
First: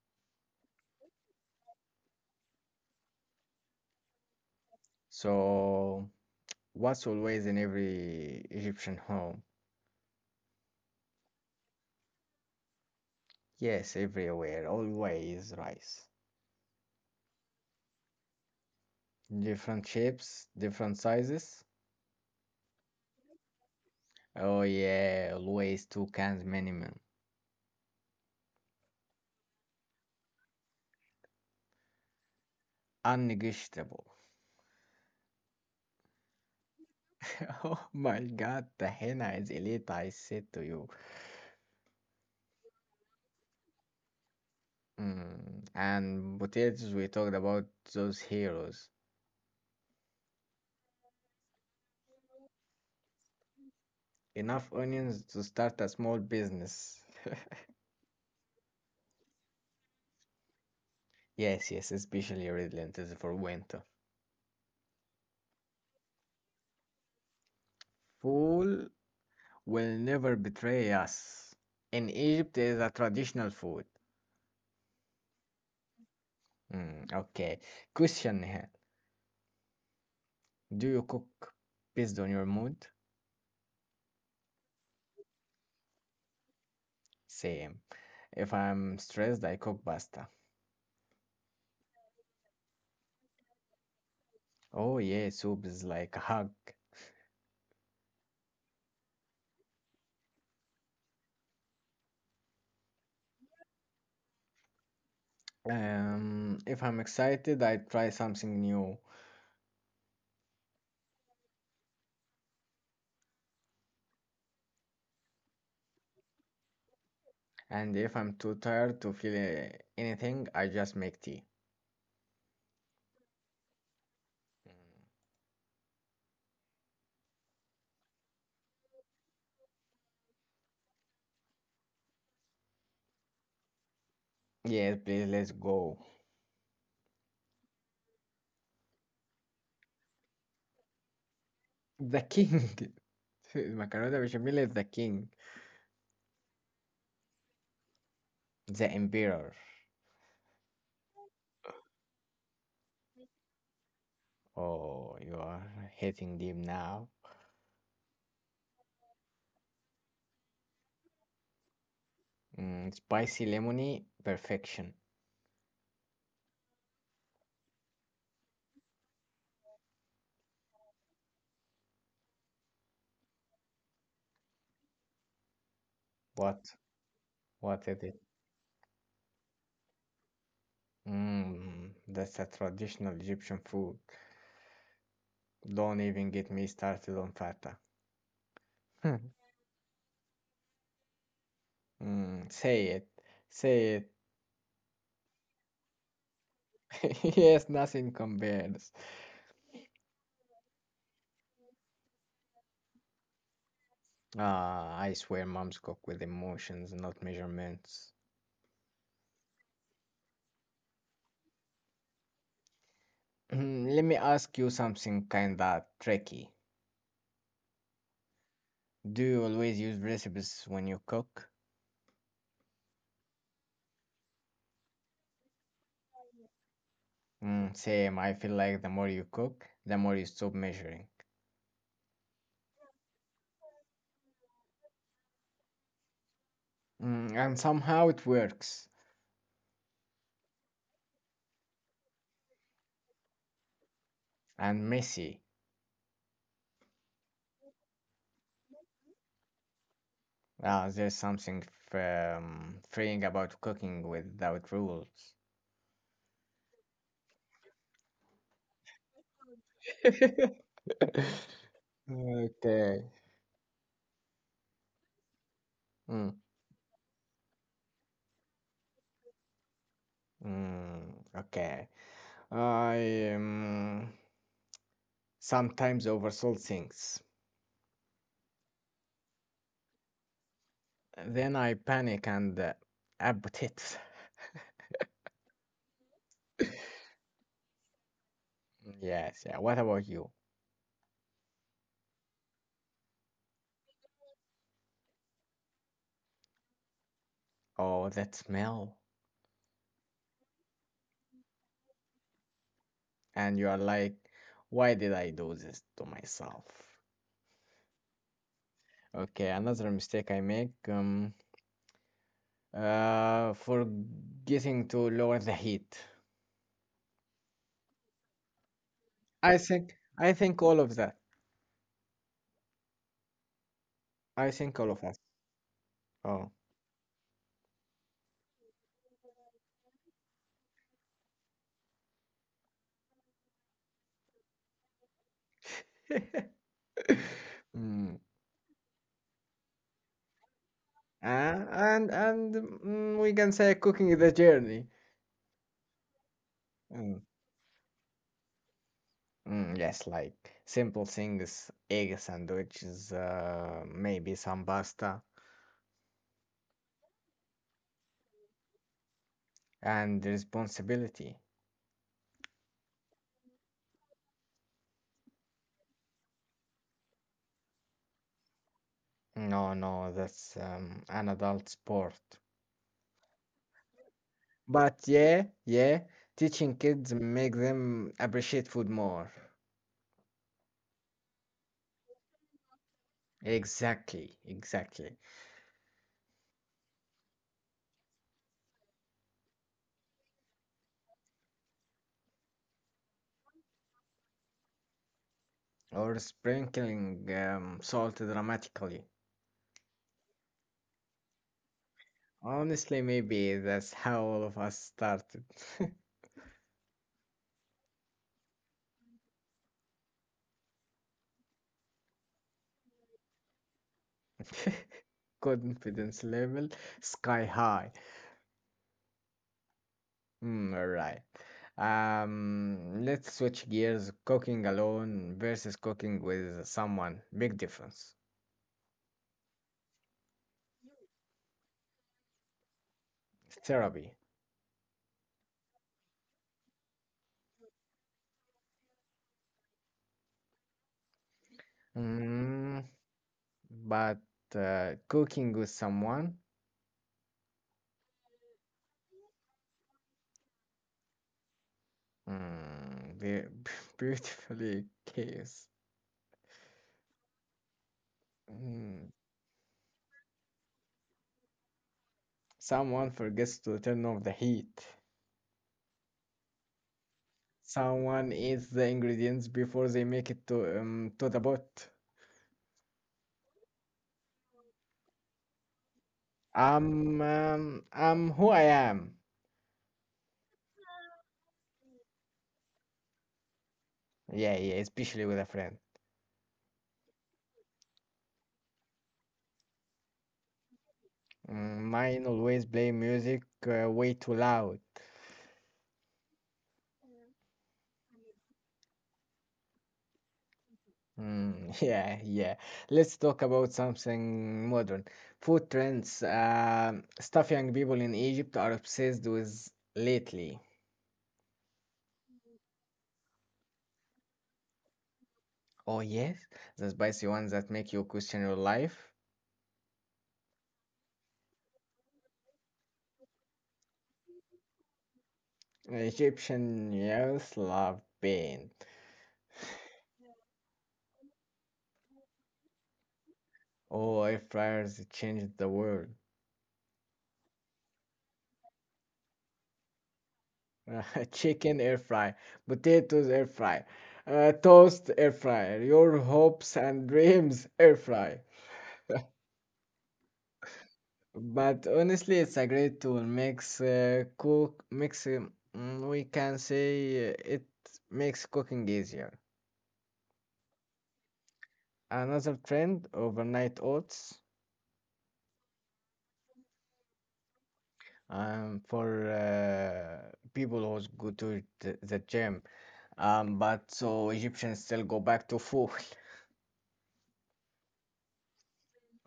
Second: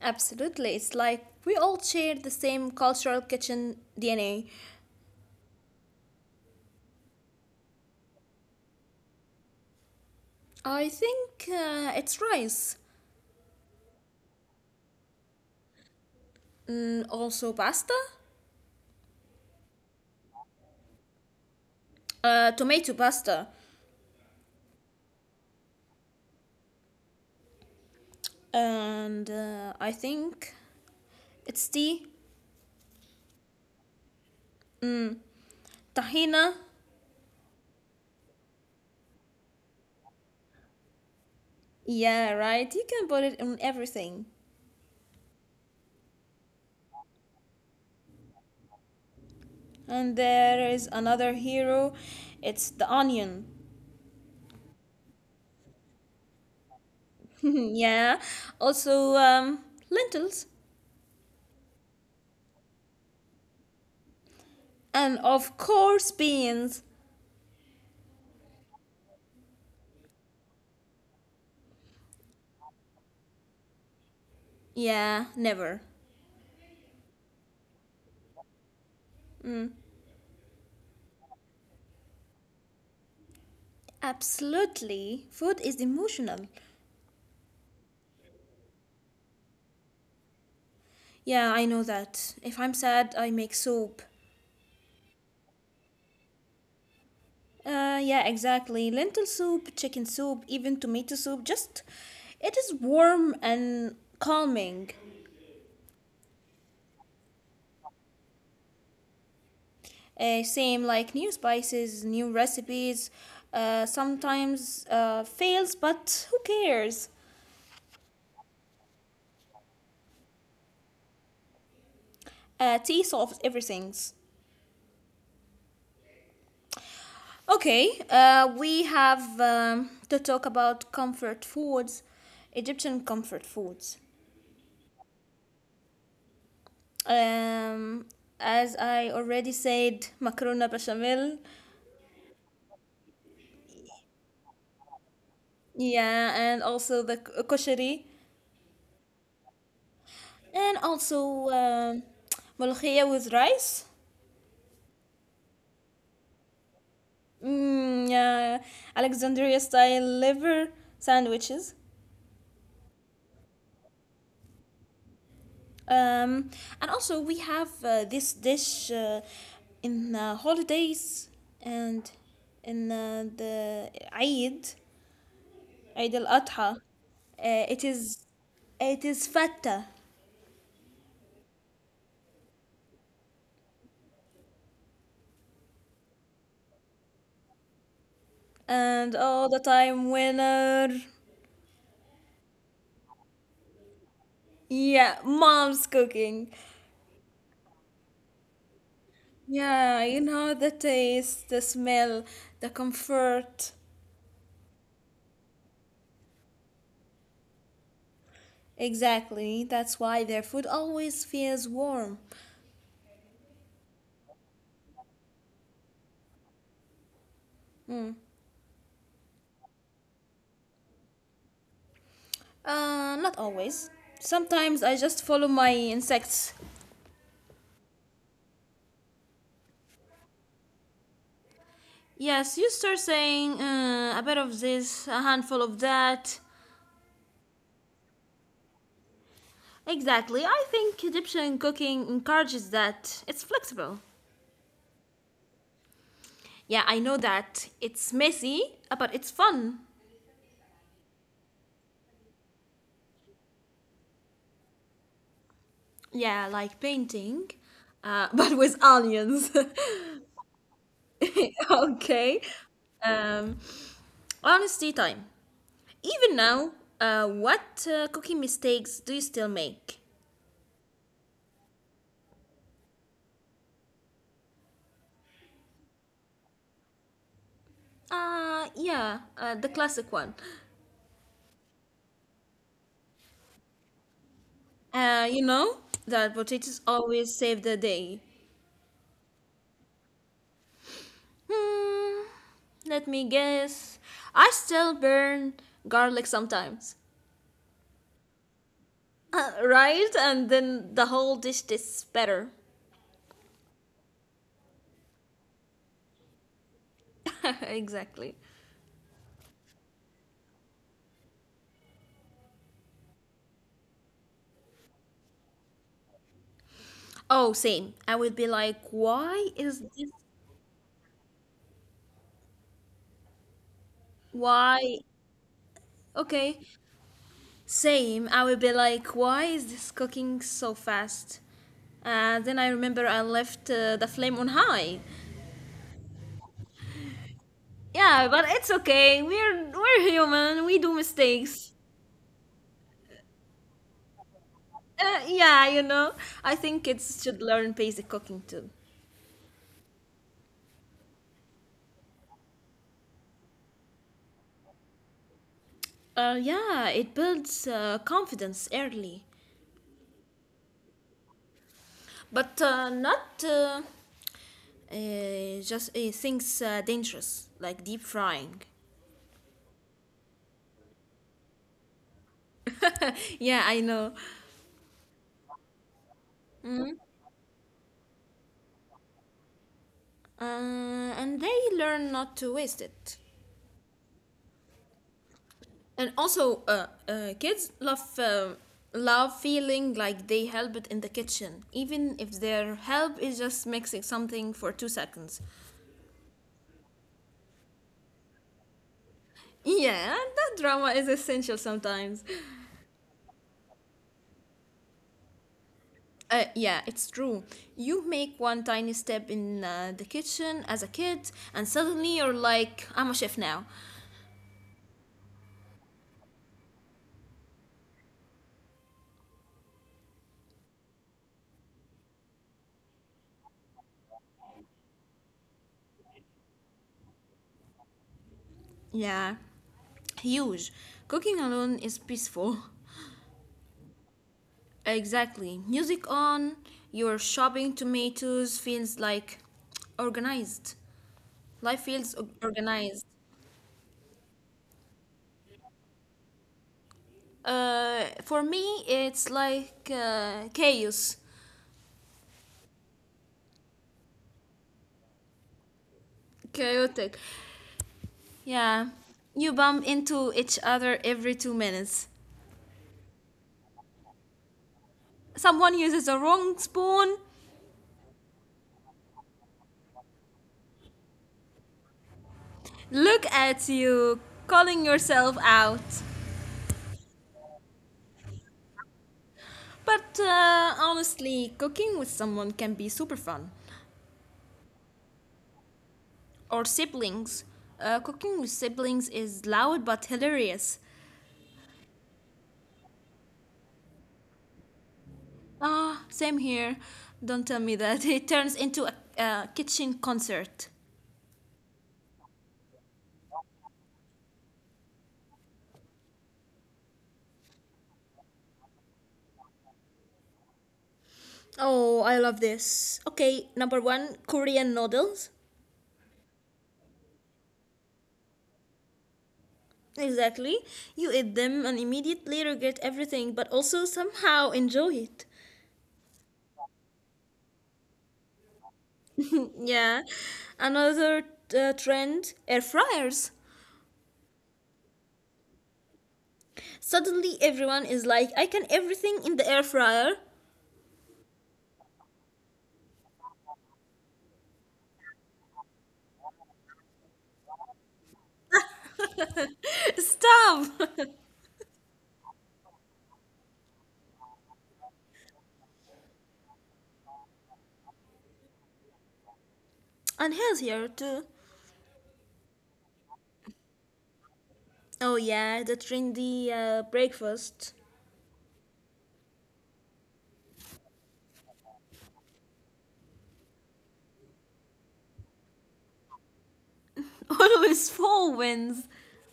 Speaker 2: Absolutely, it's like we all share the same cultural kitchen DNA.
Speaker 1: So, what's always in every Egyptian home?
Speaker 2: I think it's rice,
Speaker 1: Yes, everywhere, always rice.
Speaker 2: mm, also pasta,
Speaker 1: Different shapes, different sizes.
Speaker 2: tomato pasta,
Speaker 1: Oh, yeah, always two cans minimum.
Speaker 2: and I think it's tea,
Speaker 1: Unnegotiable.
Speaker 2: tahina.
Speaker 1: Oh my God, the henna is elite, I said to you.
Speaker 2: Yeah, right, you can put it in everything.
Speaker 1: Mm, and potatoes, we talked about those heroes.
Speaker 2: And there is another hero, it's the onion.
Speaker 1: Enough onions to start a small business.
Speaker 2: Yeah. Also, lentils.
Speaker 1: Yes, yes, especially red lentils for winter.
Speaker 2: And of course, beans.
Speaker 1: Fool will never betray us. In Egypt is a traditional food.
Speaker 2: Yeah, never.
Speaker 1: Mm, okay. Question here. Do you cook based on your mood?
Speaker 2: Absolutely. Food is emotional.
Speaker 1: Same. If I'm stressed, I cook pasta.
Speaker 2: Yeah, I know that. If I'm sad, I make soup.
Speaker 1: Oh yeah, soup is like a hug.
Speaker 2: Yeah, exactly. Lentil soup, chicken soup, even tomato soup. Just, it is warm and calming.
Speaker 1: If I'm excited, I try something new.
Speaker 2: Same, like new spices, new recipes. Sometimes fails, but who cares?
Speaker 1: And if I'm too tired to feel anything, I just make tea.
Speaker 2: Tea solves everything. Okay, we have to talk about comfort foods, Egyptian comfort foods.
Speaker 1: Yes, please, let's go.
Speaker 2: Um, as I already said, macarona bechamel,
Speaker 1: The king. Macaroni bechamel is the king.
Speaker 2: yeah, and also the kosheri,
Speaker 1: The emperor.
Speaker 2: and also ملوخية with rice,
Speaker 1: Oh, you are hitting deep now.
Speaker 2: mm, yeah, Alexandria style liver sandwiches.
Speaker 1: Mm, spicy lemony, perfection.
Speaker 2: Um, and also, we have this dish in holidays and in the Eid, Eid al
Speaker 1: What?
Speaker 2: Adha. It
Speaker 1: What is
Speaker 2: is
Speaker 1: it?
Speaker 2: it is fatta,
Speaker 1: Mm, that's a traditional Egyptian food. Don't even get me started on fata.
Speaker 2: and all the time winner.
Speaker 1: Mm, say it. Say it.
Speaker 2: Yeah, mom's cooking.
Speaker 1: Yes, nothing compares.
Speaker 2: Yeah, you know the taste, the smell, the comfort.
Speaker 1: Ah, I swear moms cook with emotions, not measurements.
Speaker 2: Exactly. That's why their food always feels warm.
Speaker 1: Let me ask you something kinda tricky. Do you always use recipes when you cook?
Speaker 2: Not always. Sometimes I just follow my insects.
Speaker 1: Mm, same, I feel like the more you cook, the more you stop measuring.
Speaker 2: Yes, you start saying a bit of this, a handful of that.
Speaker 1: Mm, and somehow it works.
Speaker 2: Exactly. I think Egyptian cooking encourages that. It's flexible.
Speaker 1: And messy.
Speaker 2: Yeah, I know that. It's messy, but it's fun.
Speaker 1: Ah, there's something freeing about cooking without rules.
Speaker 2: Yeah, like painting, but with onions. Okay.
Speaker 1: Okay.
Speaker 2: Um, Honesty time. Even
Speaker 1: Mm,
Speaker 2: now, what cooking mistakes do you still make?
Speaker 1: mm, okay. I sometimes oversold things.
Speaker 2: Yeah, the classic one.
Speaker 1: Then I panic and about it.
Speaker 2: You know that potatoes always save the day.
Speaker 1: Yes, yeah. What about you?
Speaker 2: Hmm, let me guess. I still burn garlic sometimes.
Speaker 1: Oh, that smell.
Speaker 2: Right? And then the whole dish tastes better.
Speaker 1: And you are like, why did I do this to myself?
Speaker 2: Exactly.
Speaker 1: Okay, another mistake I make, forgetting to lower the heat.
Speaker 2: Oh, same. I would be like, why is this?
Speaker 1: I think all of that. I think
Speaker 2: Why?
Speaker 1: all of us.
Speaker 2: Okay.
Speaker 1: Oh.
Speaker 2: Same. I would be like, why is this cooking so fast? And then I remember I left the flame on high.
Speaker 1: Mm.
Speaker 2: Yeah, but it's okay. We're human. We do mistakes.
Speaker 1: And we can say cooking is a journey.
Speaker 2: Yeah, you know. I think kids
Speaker 1: Mm.
Speaker 2: should learn basic cooking too.
Speaker 1: Mm, yes, like simple things, egg sandwiches, maybe some pasta,
Speaker 2: Yeah, it builds confidence early,
Speaker 1: and responsibility.
Speaker 2: but not just things dangerous like deep frying.
Speaker 1: No, no, that's an adult sport.
Speaker 2: Yeah, I know.
Speaker 1: But yeah, yeah, teaching kids make them appreciate food more.
Speaker 2: Uh, and they learn not to waste it.
Speaker 1: Exactly, exactly.
Speaker 2: And also, kids love feeling like they help in the kitchen, even if their help is just mixing something for two seconds.
Speaker 1: Or sprinkling salt dramatically.
Speaker 2: Yeah, that drama is essential sometimes.
Speaker 1: Honestly, maybe that's how all of us started.
Speaker 2: Yeah, it's true. You make one tiny step in the kitchen as a kid, and suddenly you're like, I'm a chef now.
Speaker 1: Confidence level sky high. Mm, all right. Let's switch gears. Cooking alone versus cooking with someone. Big difference.
Speaker 2: Yeah, huge. Cooking alone is peaceful.
Speaker 1: Therapy.
Speaker 2: Exactly. Music on, you're shopping tomatoes feels like organized. Life feels o-
Speaker 1: Mm,
Speaker 2: organized.
Speaker 1: but cooking with someone,
Speaker 2: For me, it's like
Speaker 1: mm, beautifully case.
Speaker 2: chaotic. Yeah,
Speaker 1: Mm,
Speaker 2: you bump into each other every two minutes.
Speaker 1: someone forgets to turn off the heat.
Speaker 2: Someone uses a wrong spoon.
Speaker 1: Someone eats the ingredients before they make it to the pot.
Speaker 2: Look at you, calling yourself out.
Speaker 1: I'm who I am.
Speaker 2: But honestly, cooking with someone can be super fun.
Speaker 1: Yeah, yeah, especially with a friend.
Speaker 2: Or siblings. Cooking with siblings is loud but hilarious.
Speaker 1: Mm, mine always play music way too loud.
Speaker 2: Ah, same here. Don't tell me that. It turns into a kitchen concert.
Speaker 1: Mm, yeah, yeah. Let's talk about something modern. Food trends. Stuff young people in Egypt are obsessed with lately.
Speaker 2: Oh, I love this. Okay, number one Korean noodles.
Speaker 1: Oh yes, the spicy ones that make you question your life.
Speaker 2: Exactly. You eat them and immediately regret everything, but also somehow enjoy it.
Speaker 1: Egyptian youth love pain.
Speaker 2: Yeah. Another trend air fryers.
Speaker 1: Oh, air fryers changed the world.
Speaker 2: Suddenly, everyone is like, I can everything in the air fryer.
Speaker 1: Chicken air fry, potatoes air fry, toast air fryer, your hopes and dreams air fry.
Speaker 2: Stop!
Speaker 1: But honestly, it's a great tool. Makes we can say it makes cooking easier.
Speaker 2: And healthier too.
Speaker 1: Another trend: overnight oats.
Speaker 2: Oh yeah, the trendy breakfast.
Speaker 1: For people who go to the gym. But so Egyptians still go back to food.
Speaker 2: Always four wins.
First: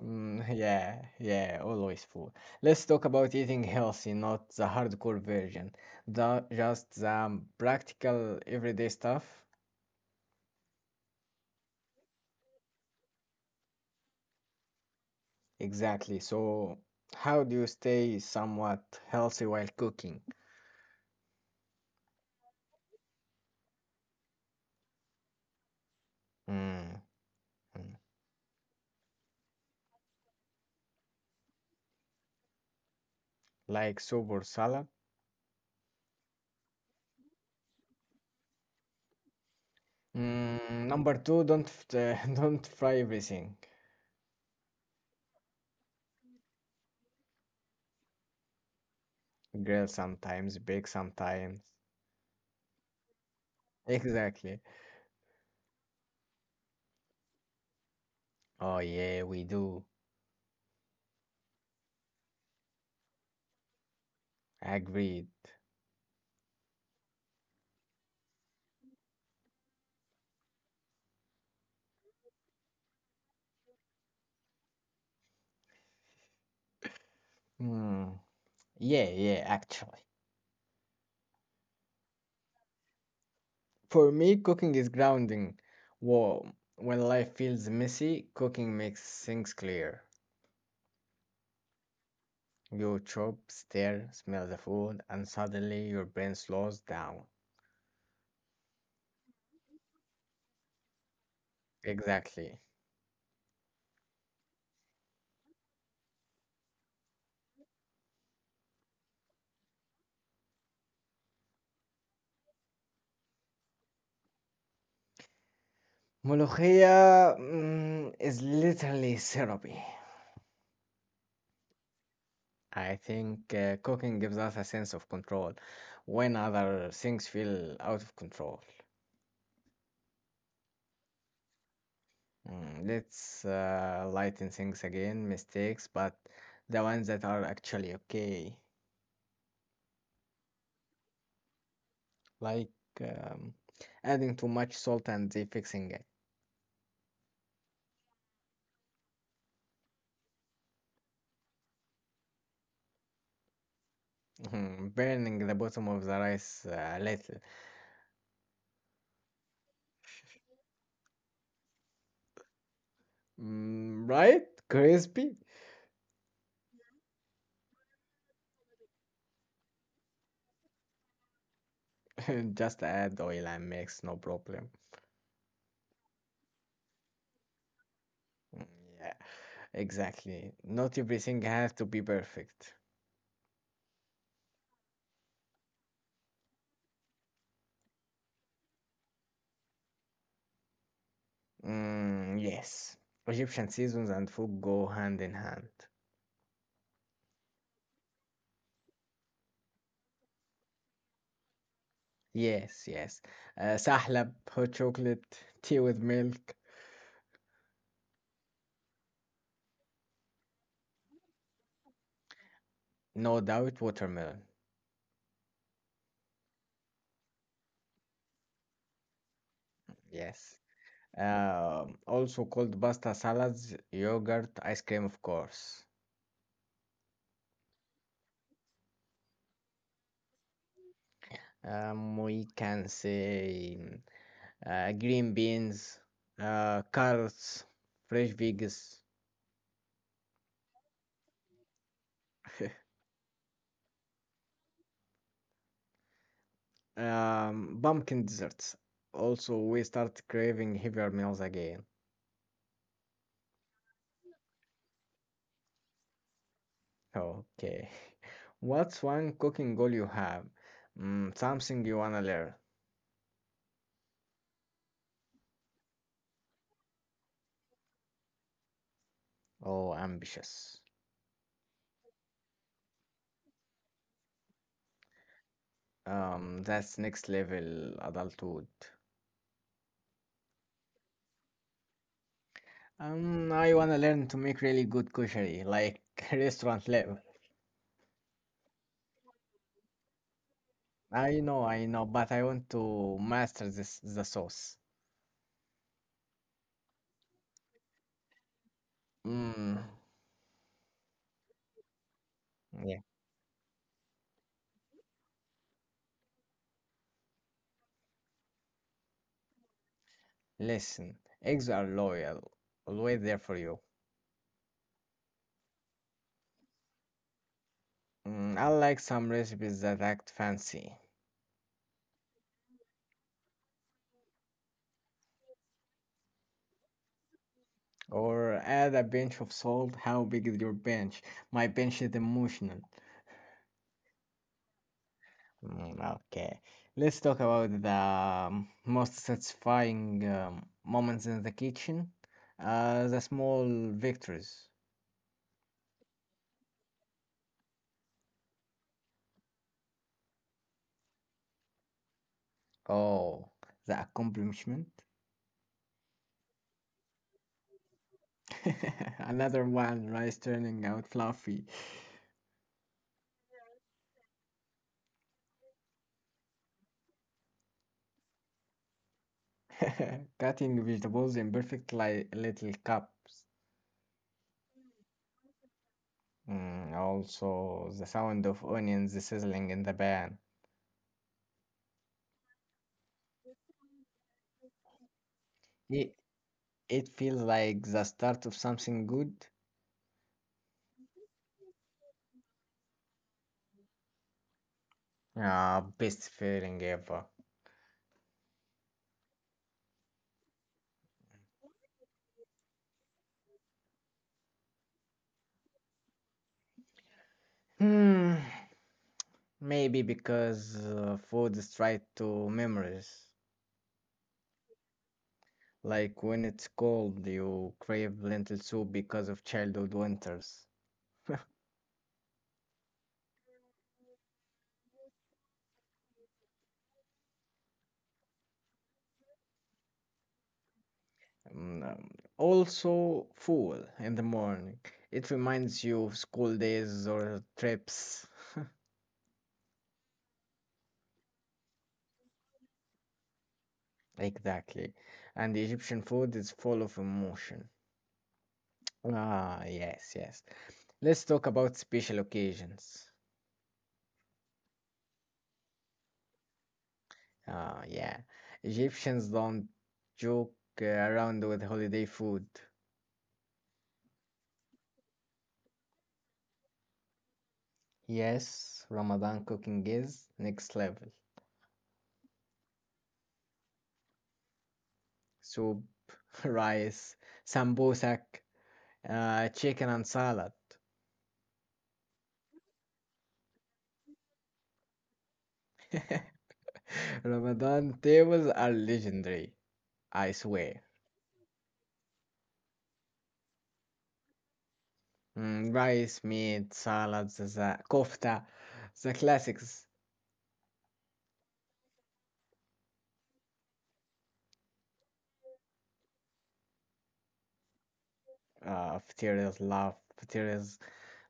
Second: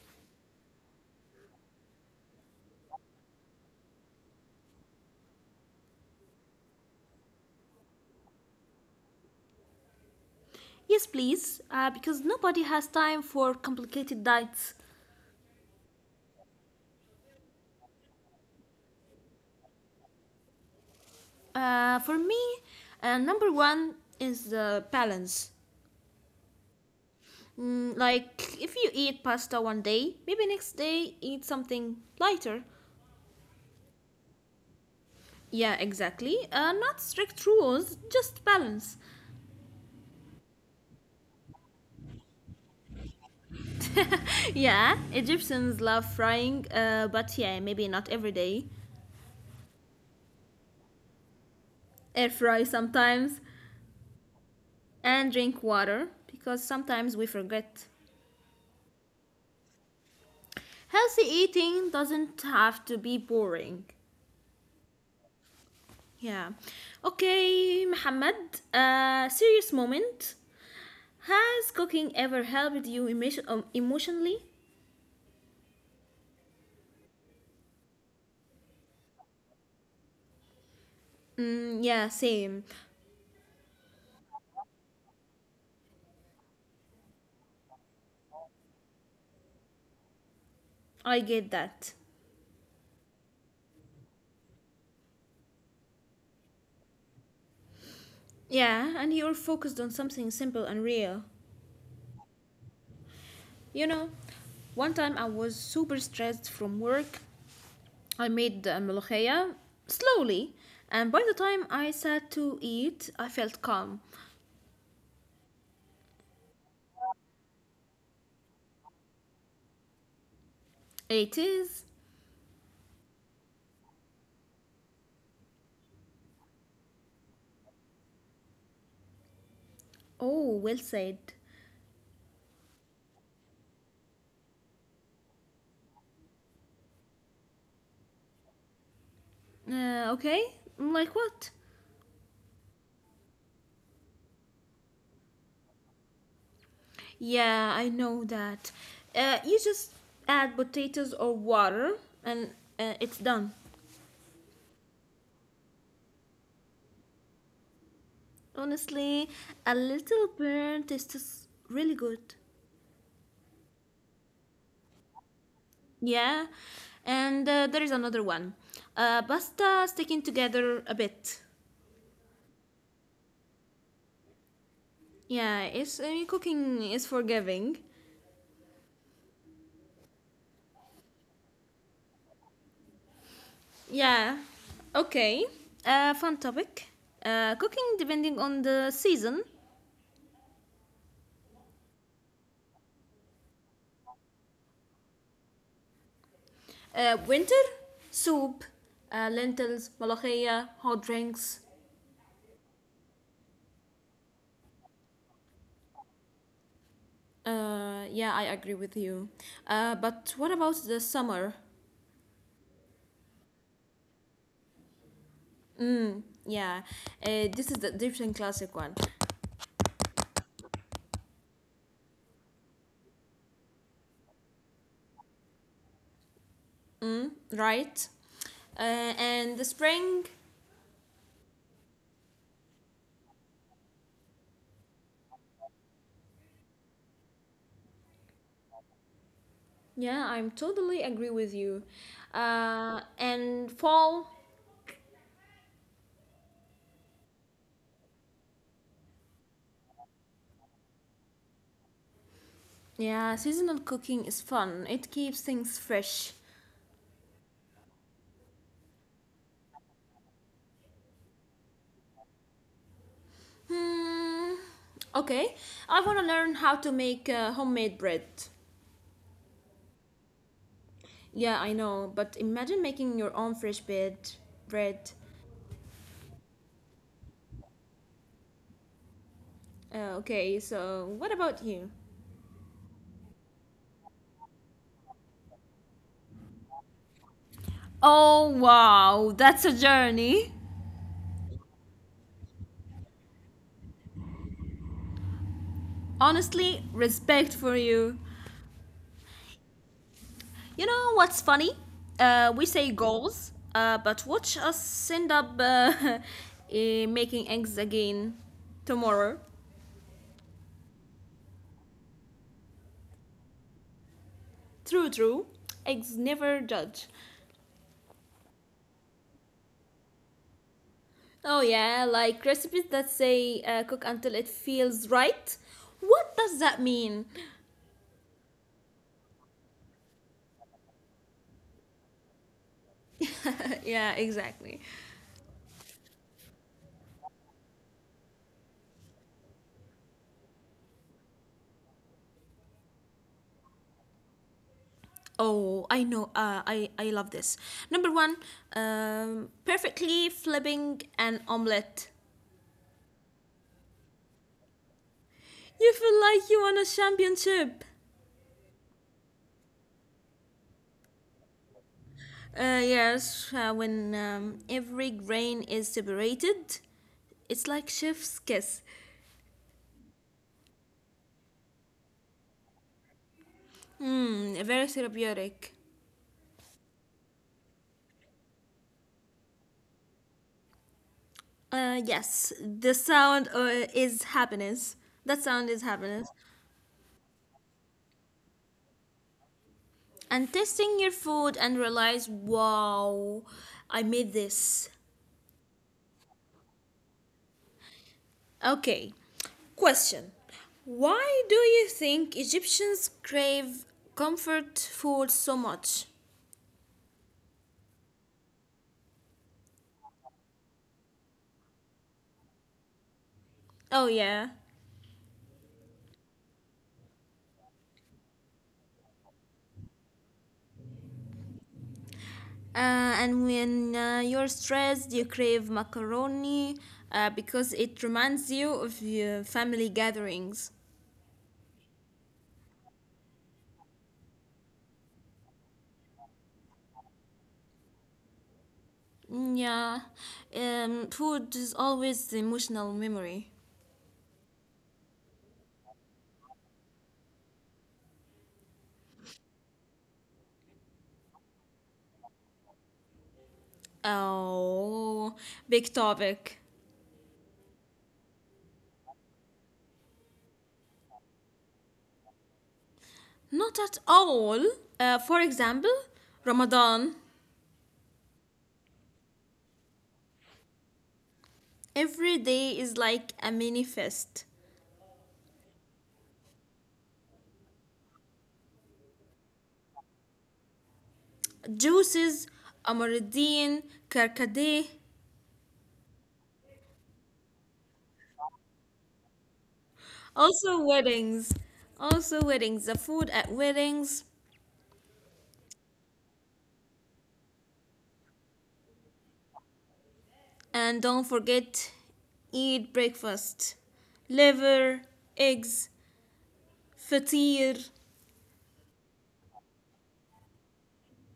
Speaker 1: Mm, yeah, yeah, always food. Let's talk about eating healthy, not the hardcore version, the just the practical everyday stuff.
Speaker 2: Yes, please, because nobody has time for complicated diets.
Speaker 1: Exactly. So, how do you stay somewhat healthy while cooking?
Speaker 2: For me, number one is the balance.
Speaker 1: Mm, mm,
Speaker 2: Mm, like, if you eat pasta one day, maybe next day eat something lighter.
Speaker 1: like soup or salad?
Speaker 2: Yeah, exactly. Not strict rules, just balance.
Speaker 1: Mm, number two, don't f- don't fry everything.
Speaker 2: Yeah, Egyptians love frying, but yeah, maybe not every day.
Speaker 1: Grill sometimes, bake sometimes.
Speaker 2: Air fry sometimes.
Speaker 1: Exactly.
Speaker 2: And drink water because sometimes we forget.
Speaker 1: Oh yeah, we do.
Speaker 2: Healthy eating doesn't have to be boring.
Speaker 1: Agreed.
Speaker 2: Yeah. Okay, Mohammed, serious moment. Has cooking ever helped you emotionally?
Speaker 1: Mm, yeah, yeah, actually.
Speaker 2: Mm, yeah, same.
Speaker 1: For me, cooking is grounding. Wow. When life feels messy, cooking makes things clear.
Speaker 2: I get that.
Speaker 1: You chop, stir, smell the food, and suddenly your brain slows down.
Speaker 2: Yeah, and you're focused on something simple and real.
Speaker 1: Exactly.
Speaker 2: You know, one time I was super stressed from work. I made the molokhaya slowly, and by the time I sat to eat, I felt calm.
Speaker 1: Molokhia mm, is literally therapy.
Speaker 2: It is.
Speaker 1: I think cooking gives us a sense of control when other things feel out of control.
Speaker 2: Oh, well said.
Speaker 1: Mm, let's lighten things again, mistakes, but the ones that are actually okay.
Speaker 2: Okay, like what?
Speaker 1: Like um, adding too much salt and the fixing it,
Speaker 2: Yeah, I know that. You just add potatoes or water, and it's done.
Speaker 1: mhm, burning the bottom of the rice a little.
Speaker 2: Honestly, a little burn tastes really good.
Speaker 1: Mm, right? Crispy?
Speaker 2: Yeah, and there is another one. Pasta sticking together a bit.
Speaker 1: Just add oil and mix, no problem.
Speaker 2: Yeah, it's I mean, cooking is forgiving.
Speaker 1: Mm, yeah, exactly. Not everything has to be perfect.
Speaker 2: Yeah. Okay. Fun topic. Cooking depending on the season.
Speaker 1: Mm, yes. Egyptian seasons and food go hand in hand.
Speaker 2: Winter, soup, lentils, malakhiya, hot drinks.
Speaker 1: Yes, yes. Sahlab, hot chocolate, tea with milk,
Speaker 2: Yeah, I agree with you. But what about the summer?
Speaker 1: no doubt, watermelon.
Speaker 2: Mm, yeah. This is the different classic one.
Speaker 1: Yes. Also called pasta salads, yogurt, ice cream, of course.
Speaker 2: Mm, right. Uh, and the spring.
Speaker 1: We can say mm, green beans, carrots, fresh veggies,
Speaker 2: Yeah, I'm totally agree with you. And fall.
Speaker 1: pumpkin desserts. Also, we start craving heavier meals again.
Speaker 2: Yeah, seasonal cooking is fun. It keeps things fresh.
Speaker 1: Okay. What's one cooking goal you have? Mm, something you wanna learn.
Speaker 2: Hmm. Okay, I want to learn how to make homemade bread.
Speaker 1: Oh, ambitious.
Speaker 2: Yeah, I know, but imagine making your own fresh bread. Bread.
Speaker 1: That's next level adulthood.
Speaker 2: Okay, so what about you?
Speaker 1: I wanna learn to make really good kushari, like restaurant level.
Speaker 2: Oh, wow, that's a journey.
Speaker 1: I know, but I want to master this the sauce.
Speaker 2: Honestly, respect for you.
Speaker 1: Mm,
Speaker 2: You know what's funny? We say
Speaker 1: yeah.
Speaker 2: goals, but watch us end up eh, making eggs again tomorrow.
Speaker 1: Listen, eggs are loyal, always there for you.
Speaker 2: True, true. Eggs never judge.
Speaker 1: Mm, I like some recipes that act fancy.
Speaker 2: Oh, yeah, like recipes that say cook until it feels right. What does that mean?
Speaker 1: Or add a pinch of salt. How big is your bench? My bench is emotional.
Speaker 2: Yeah, exactly.
Speaker 1: Mm, okay, let's talk about the most satisfying moments in the kitchen. The small victories.
Speaker 2: Oh, I know. I love this. Number one, perfectly flipping an omelette.
Speaker 1: Oh, the accomplishment.
Speaker 2: You feel like you won a championship.
Speaker 1: Another one, rice turning out fluffy.
Speaker 2: Yes, when every grain is separated, it's like chef's kiss.
Speaker 1: Cutting vegetables in perfect li little cups.
Speaker 2: Hmm, very therapeutic.
Speaker 1: Mm, also, the sound of onions sizzling in the pan.
Speaker 2: Yes, the sound is happiness. That sound is
Speaker 1: It,
Speaker 2: happiness.
Speaker 1: it feels like the start of something good.
Speaker 2: And tasting your food and realize, wow, I made this.
Speaker 1: Ah, best feeling ever.
Speaker 2: Okay, question. Why do you think Egyptians crave comfort food so much?
Speaker 1: Hmm. Maybe because food is tied to memories.
Speaker 2: Oh, yeah.
Speaker 1: Like when it's cold, you crave lentil soup because of childhood winters.
Speaker 2: And when you're stressed, you crave macaroni because it reminds you of your family gatherings.
Speaker 1: Mm, um, Also, food in the morning. It reminds you of school days or trips.
Speaker 2: Mm, yeah, food is always the emotional memory.
Speaker 1: Exactly. And Egyptian food is full of emotion. Ah, yes, yes. Let's talk about special occasions.
Speaker 2: Oh, big topic.
Speaker 1: Ah, yeah. Egyptians don't joke around with holiday food.
Speaker 2: Not at all. For example, Ramadan.
Speaker 1: Yes, Ramadan cooking is next level.
Speaker 2: Every day is like a mini fest.
Speaker 1: Soup, rice, sambosak, chicken and salad.
Speaker 2: Juices, amaradine, karkade.
Speaker 1: Ramadan tables are legendary, I
Speaker 2: Also
Speaker 1: swear.
Speaker 2: weddings. Also weddings. The food at weddings.
Speaker 1: Mm, rice, meat, salads, the kofta, the classics.
Speaker 2: And don't forget, eat breakfast. Liver, eggs, fatir.
Speaker 1: Fateria's love, Fateria's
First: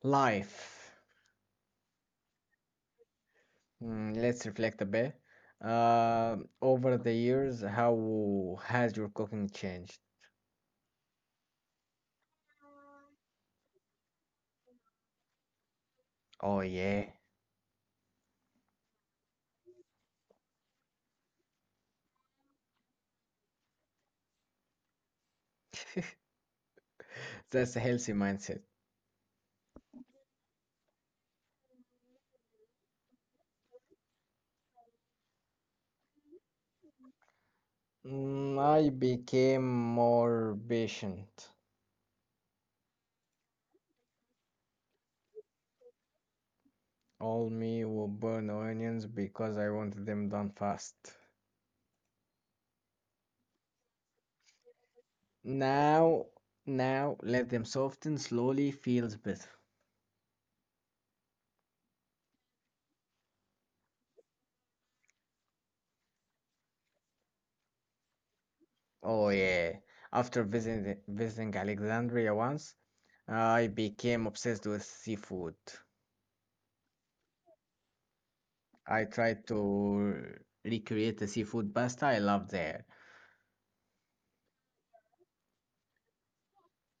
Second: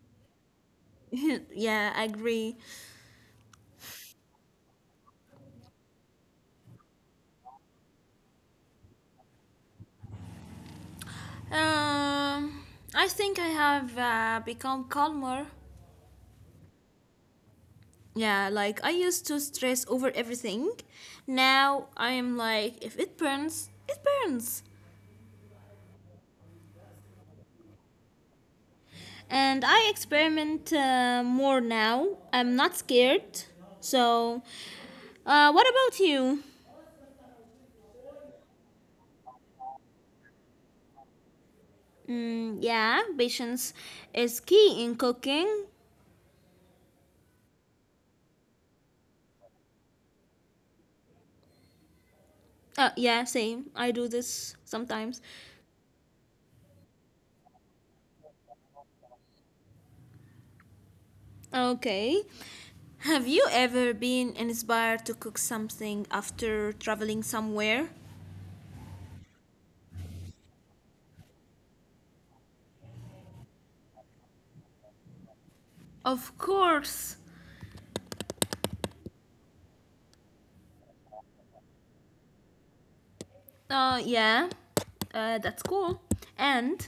Speaker 1: life.
Speaker 2: Yeah, I agree.
Speaker 1: Mm, let's reflect a bit. Uh, Over the years, how has your cooking changed?
Speaker 2: Um, I think I have become calmer.
Speaker 1: Oh yeah,
Speaker 2: Yeah, like I used to stress over everything. Now I am like, if it burns, it burns.
Speaker 1: that's a healthy mindset.
Speaker 2: And I experiment more now. I'm not scared. So, what about you?
Speaker 1: Mm, I became more patient.
Speaker 2: Mm, yeah, patience is key in cooking.
Speaker 1: All me will burn onions because I wanted them done fast.
Speaker 2: Yeah, same. I do this sometimes.
Speaker 1: Now, now let them soften slowly feels better.
Speaker 2: Okay. Have you ever been inspired to cook something after traveling somewhere?
Speaker 1: Oh yeah. After visiting Alexandria once, I became obsessed with seafood.
Speaker 2: Of course.
Speaker 1: I tried to recreate the seafood pasta I loved there.
Speaker 2: Yeah. That's cool. And,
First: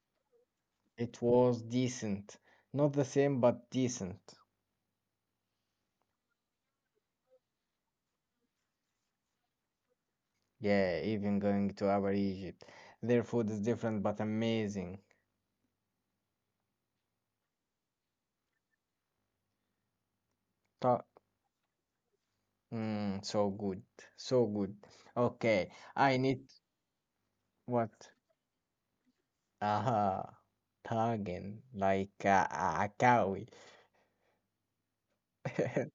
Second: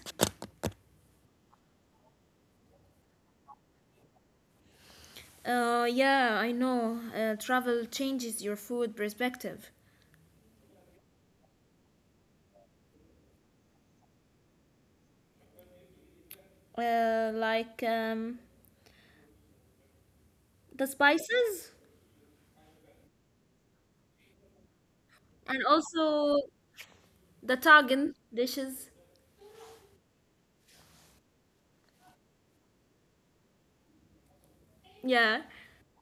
Speaker 1: It was decent. Not the same, but decent.
Speaker 2: yeah, I know. Travel changes your food perspective.
Speaker 1: Yeah, even going to our Egypt. Their food is different but amazing.
Speaker 2: Like the
Speaker 1: Ta-
Speaker 2: spices
Speaker 1: mm, so good. So good.
Speaker 2: and
Speaker 1: Okay, I
Speaker 2: also
Speaker 1: need
Speaker 2: the Tagan
Speaker 1: what?
Speaker 2: dishes.
Speaker 1: Aha, tagen, like a cow.
Speaker 2: Yeah,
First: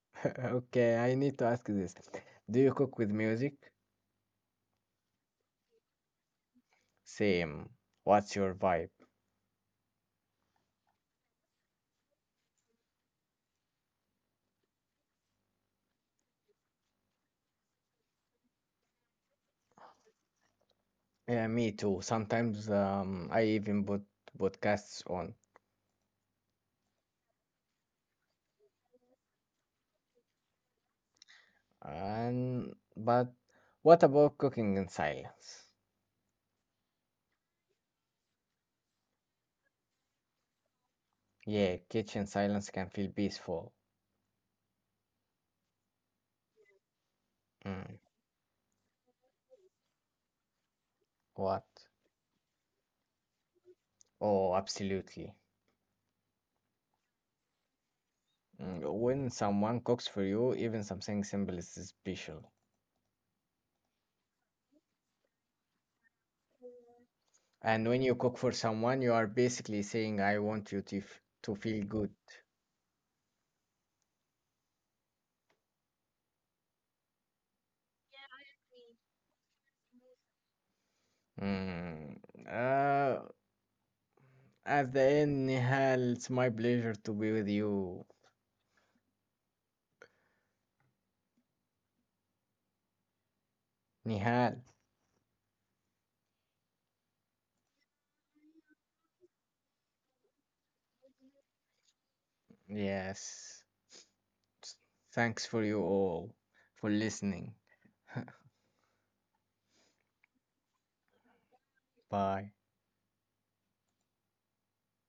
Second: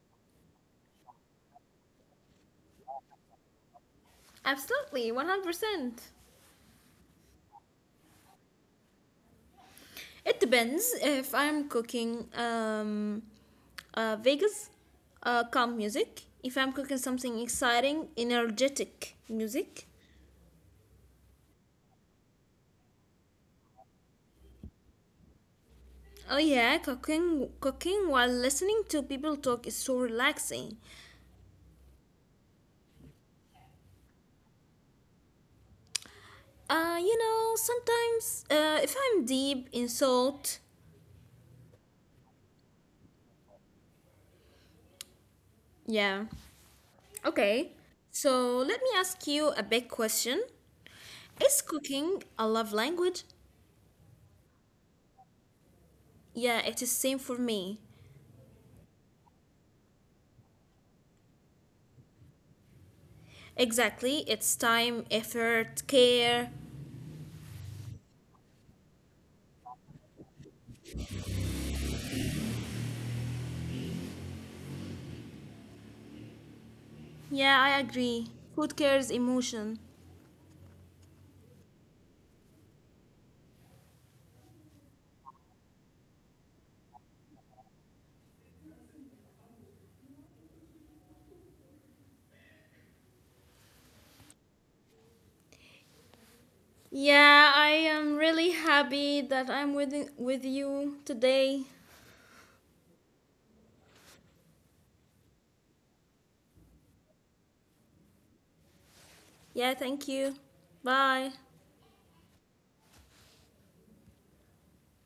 Speaker 1: Okay, I need to ask this. Do you cook with music?
Speaker 2: absolutely, 100%.
Speaker 1: Same. What's your vibe?
Speaker 2: It depends if I'm cooking. Vegas, calm music. If I'm cooking something exciting, energetic music.
Speaker 1: Yeah, me too. Sometimes I even put podcasts on.
Speaker 2: Oh yeah, cooking while listening to people talk is so relaxing.
Speaker 1: And but what about cooking in silence?
Speaker 2: You know, sometimes if I'm deep in thought,
Speaker 1: Yeah, kitchen silence can feel peaceful.
Speaker 2: yeah. Okay.
Speaker 1: Mm,
Speaker 2: So let me ask you a big question. Is
Speaker 1: what?
Speaker 2: cooking a love language?
Speaker 1: Oh, absolutely.
Speaker 2: Yeah, it is same for me.
Speaker 1: Mm, when someone cooks for you, even something simple is special.
Speaker 2: Exactly. It's time, effort, care.
Speaker 1: And when you cook for someone, you are basically saying, I want you to, to feel good.
Speaker 2: Yeah, I agree. Food cares emotion.
Speaker 1: Mm, uh, at the end, Nihal, it's my pleasure to be with you. Nihal,
Speaker 2: Yeah, I am really happy that I'm with you today.
Speaker 1: yes. Thanks for you all, for listening.
Speaker 2: Yeah, thank you. Bye.
Speaker 1: Bye.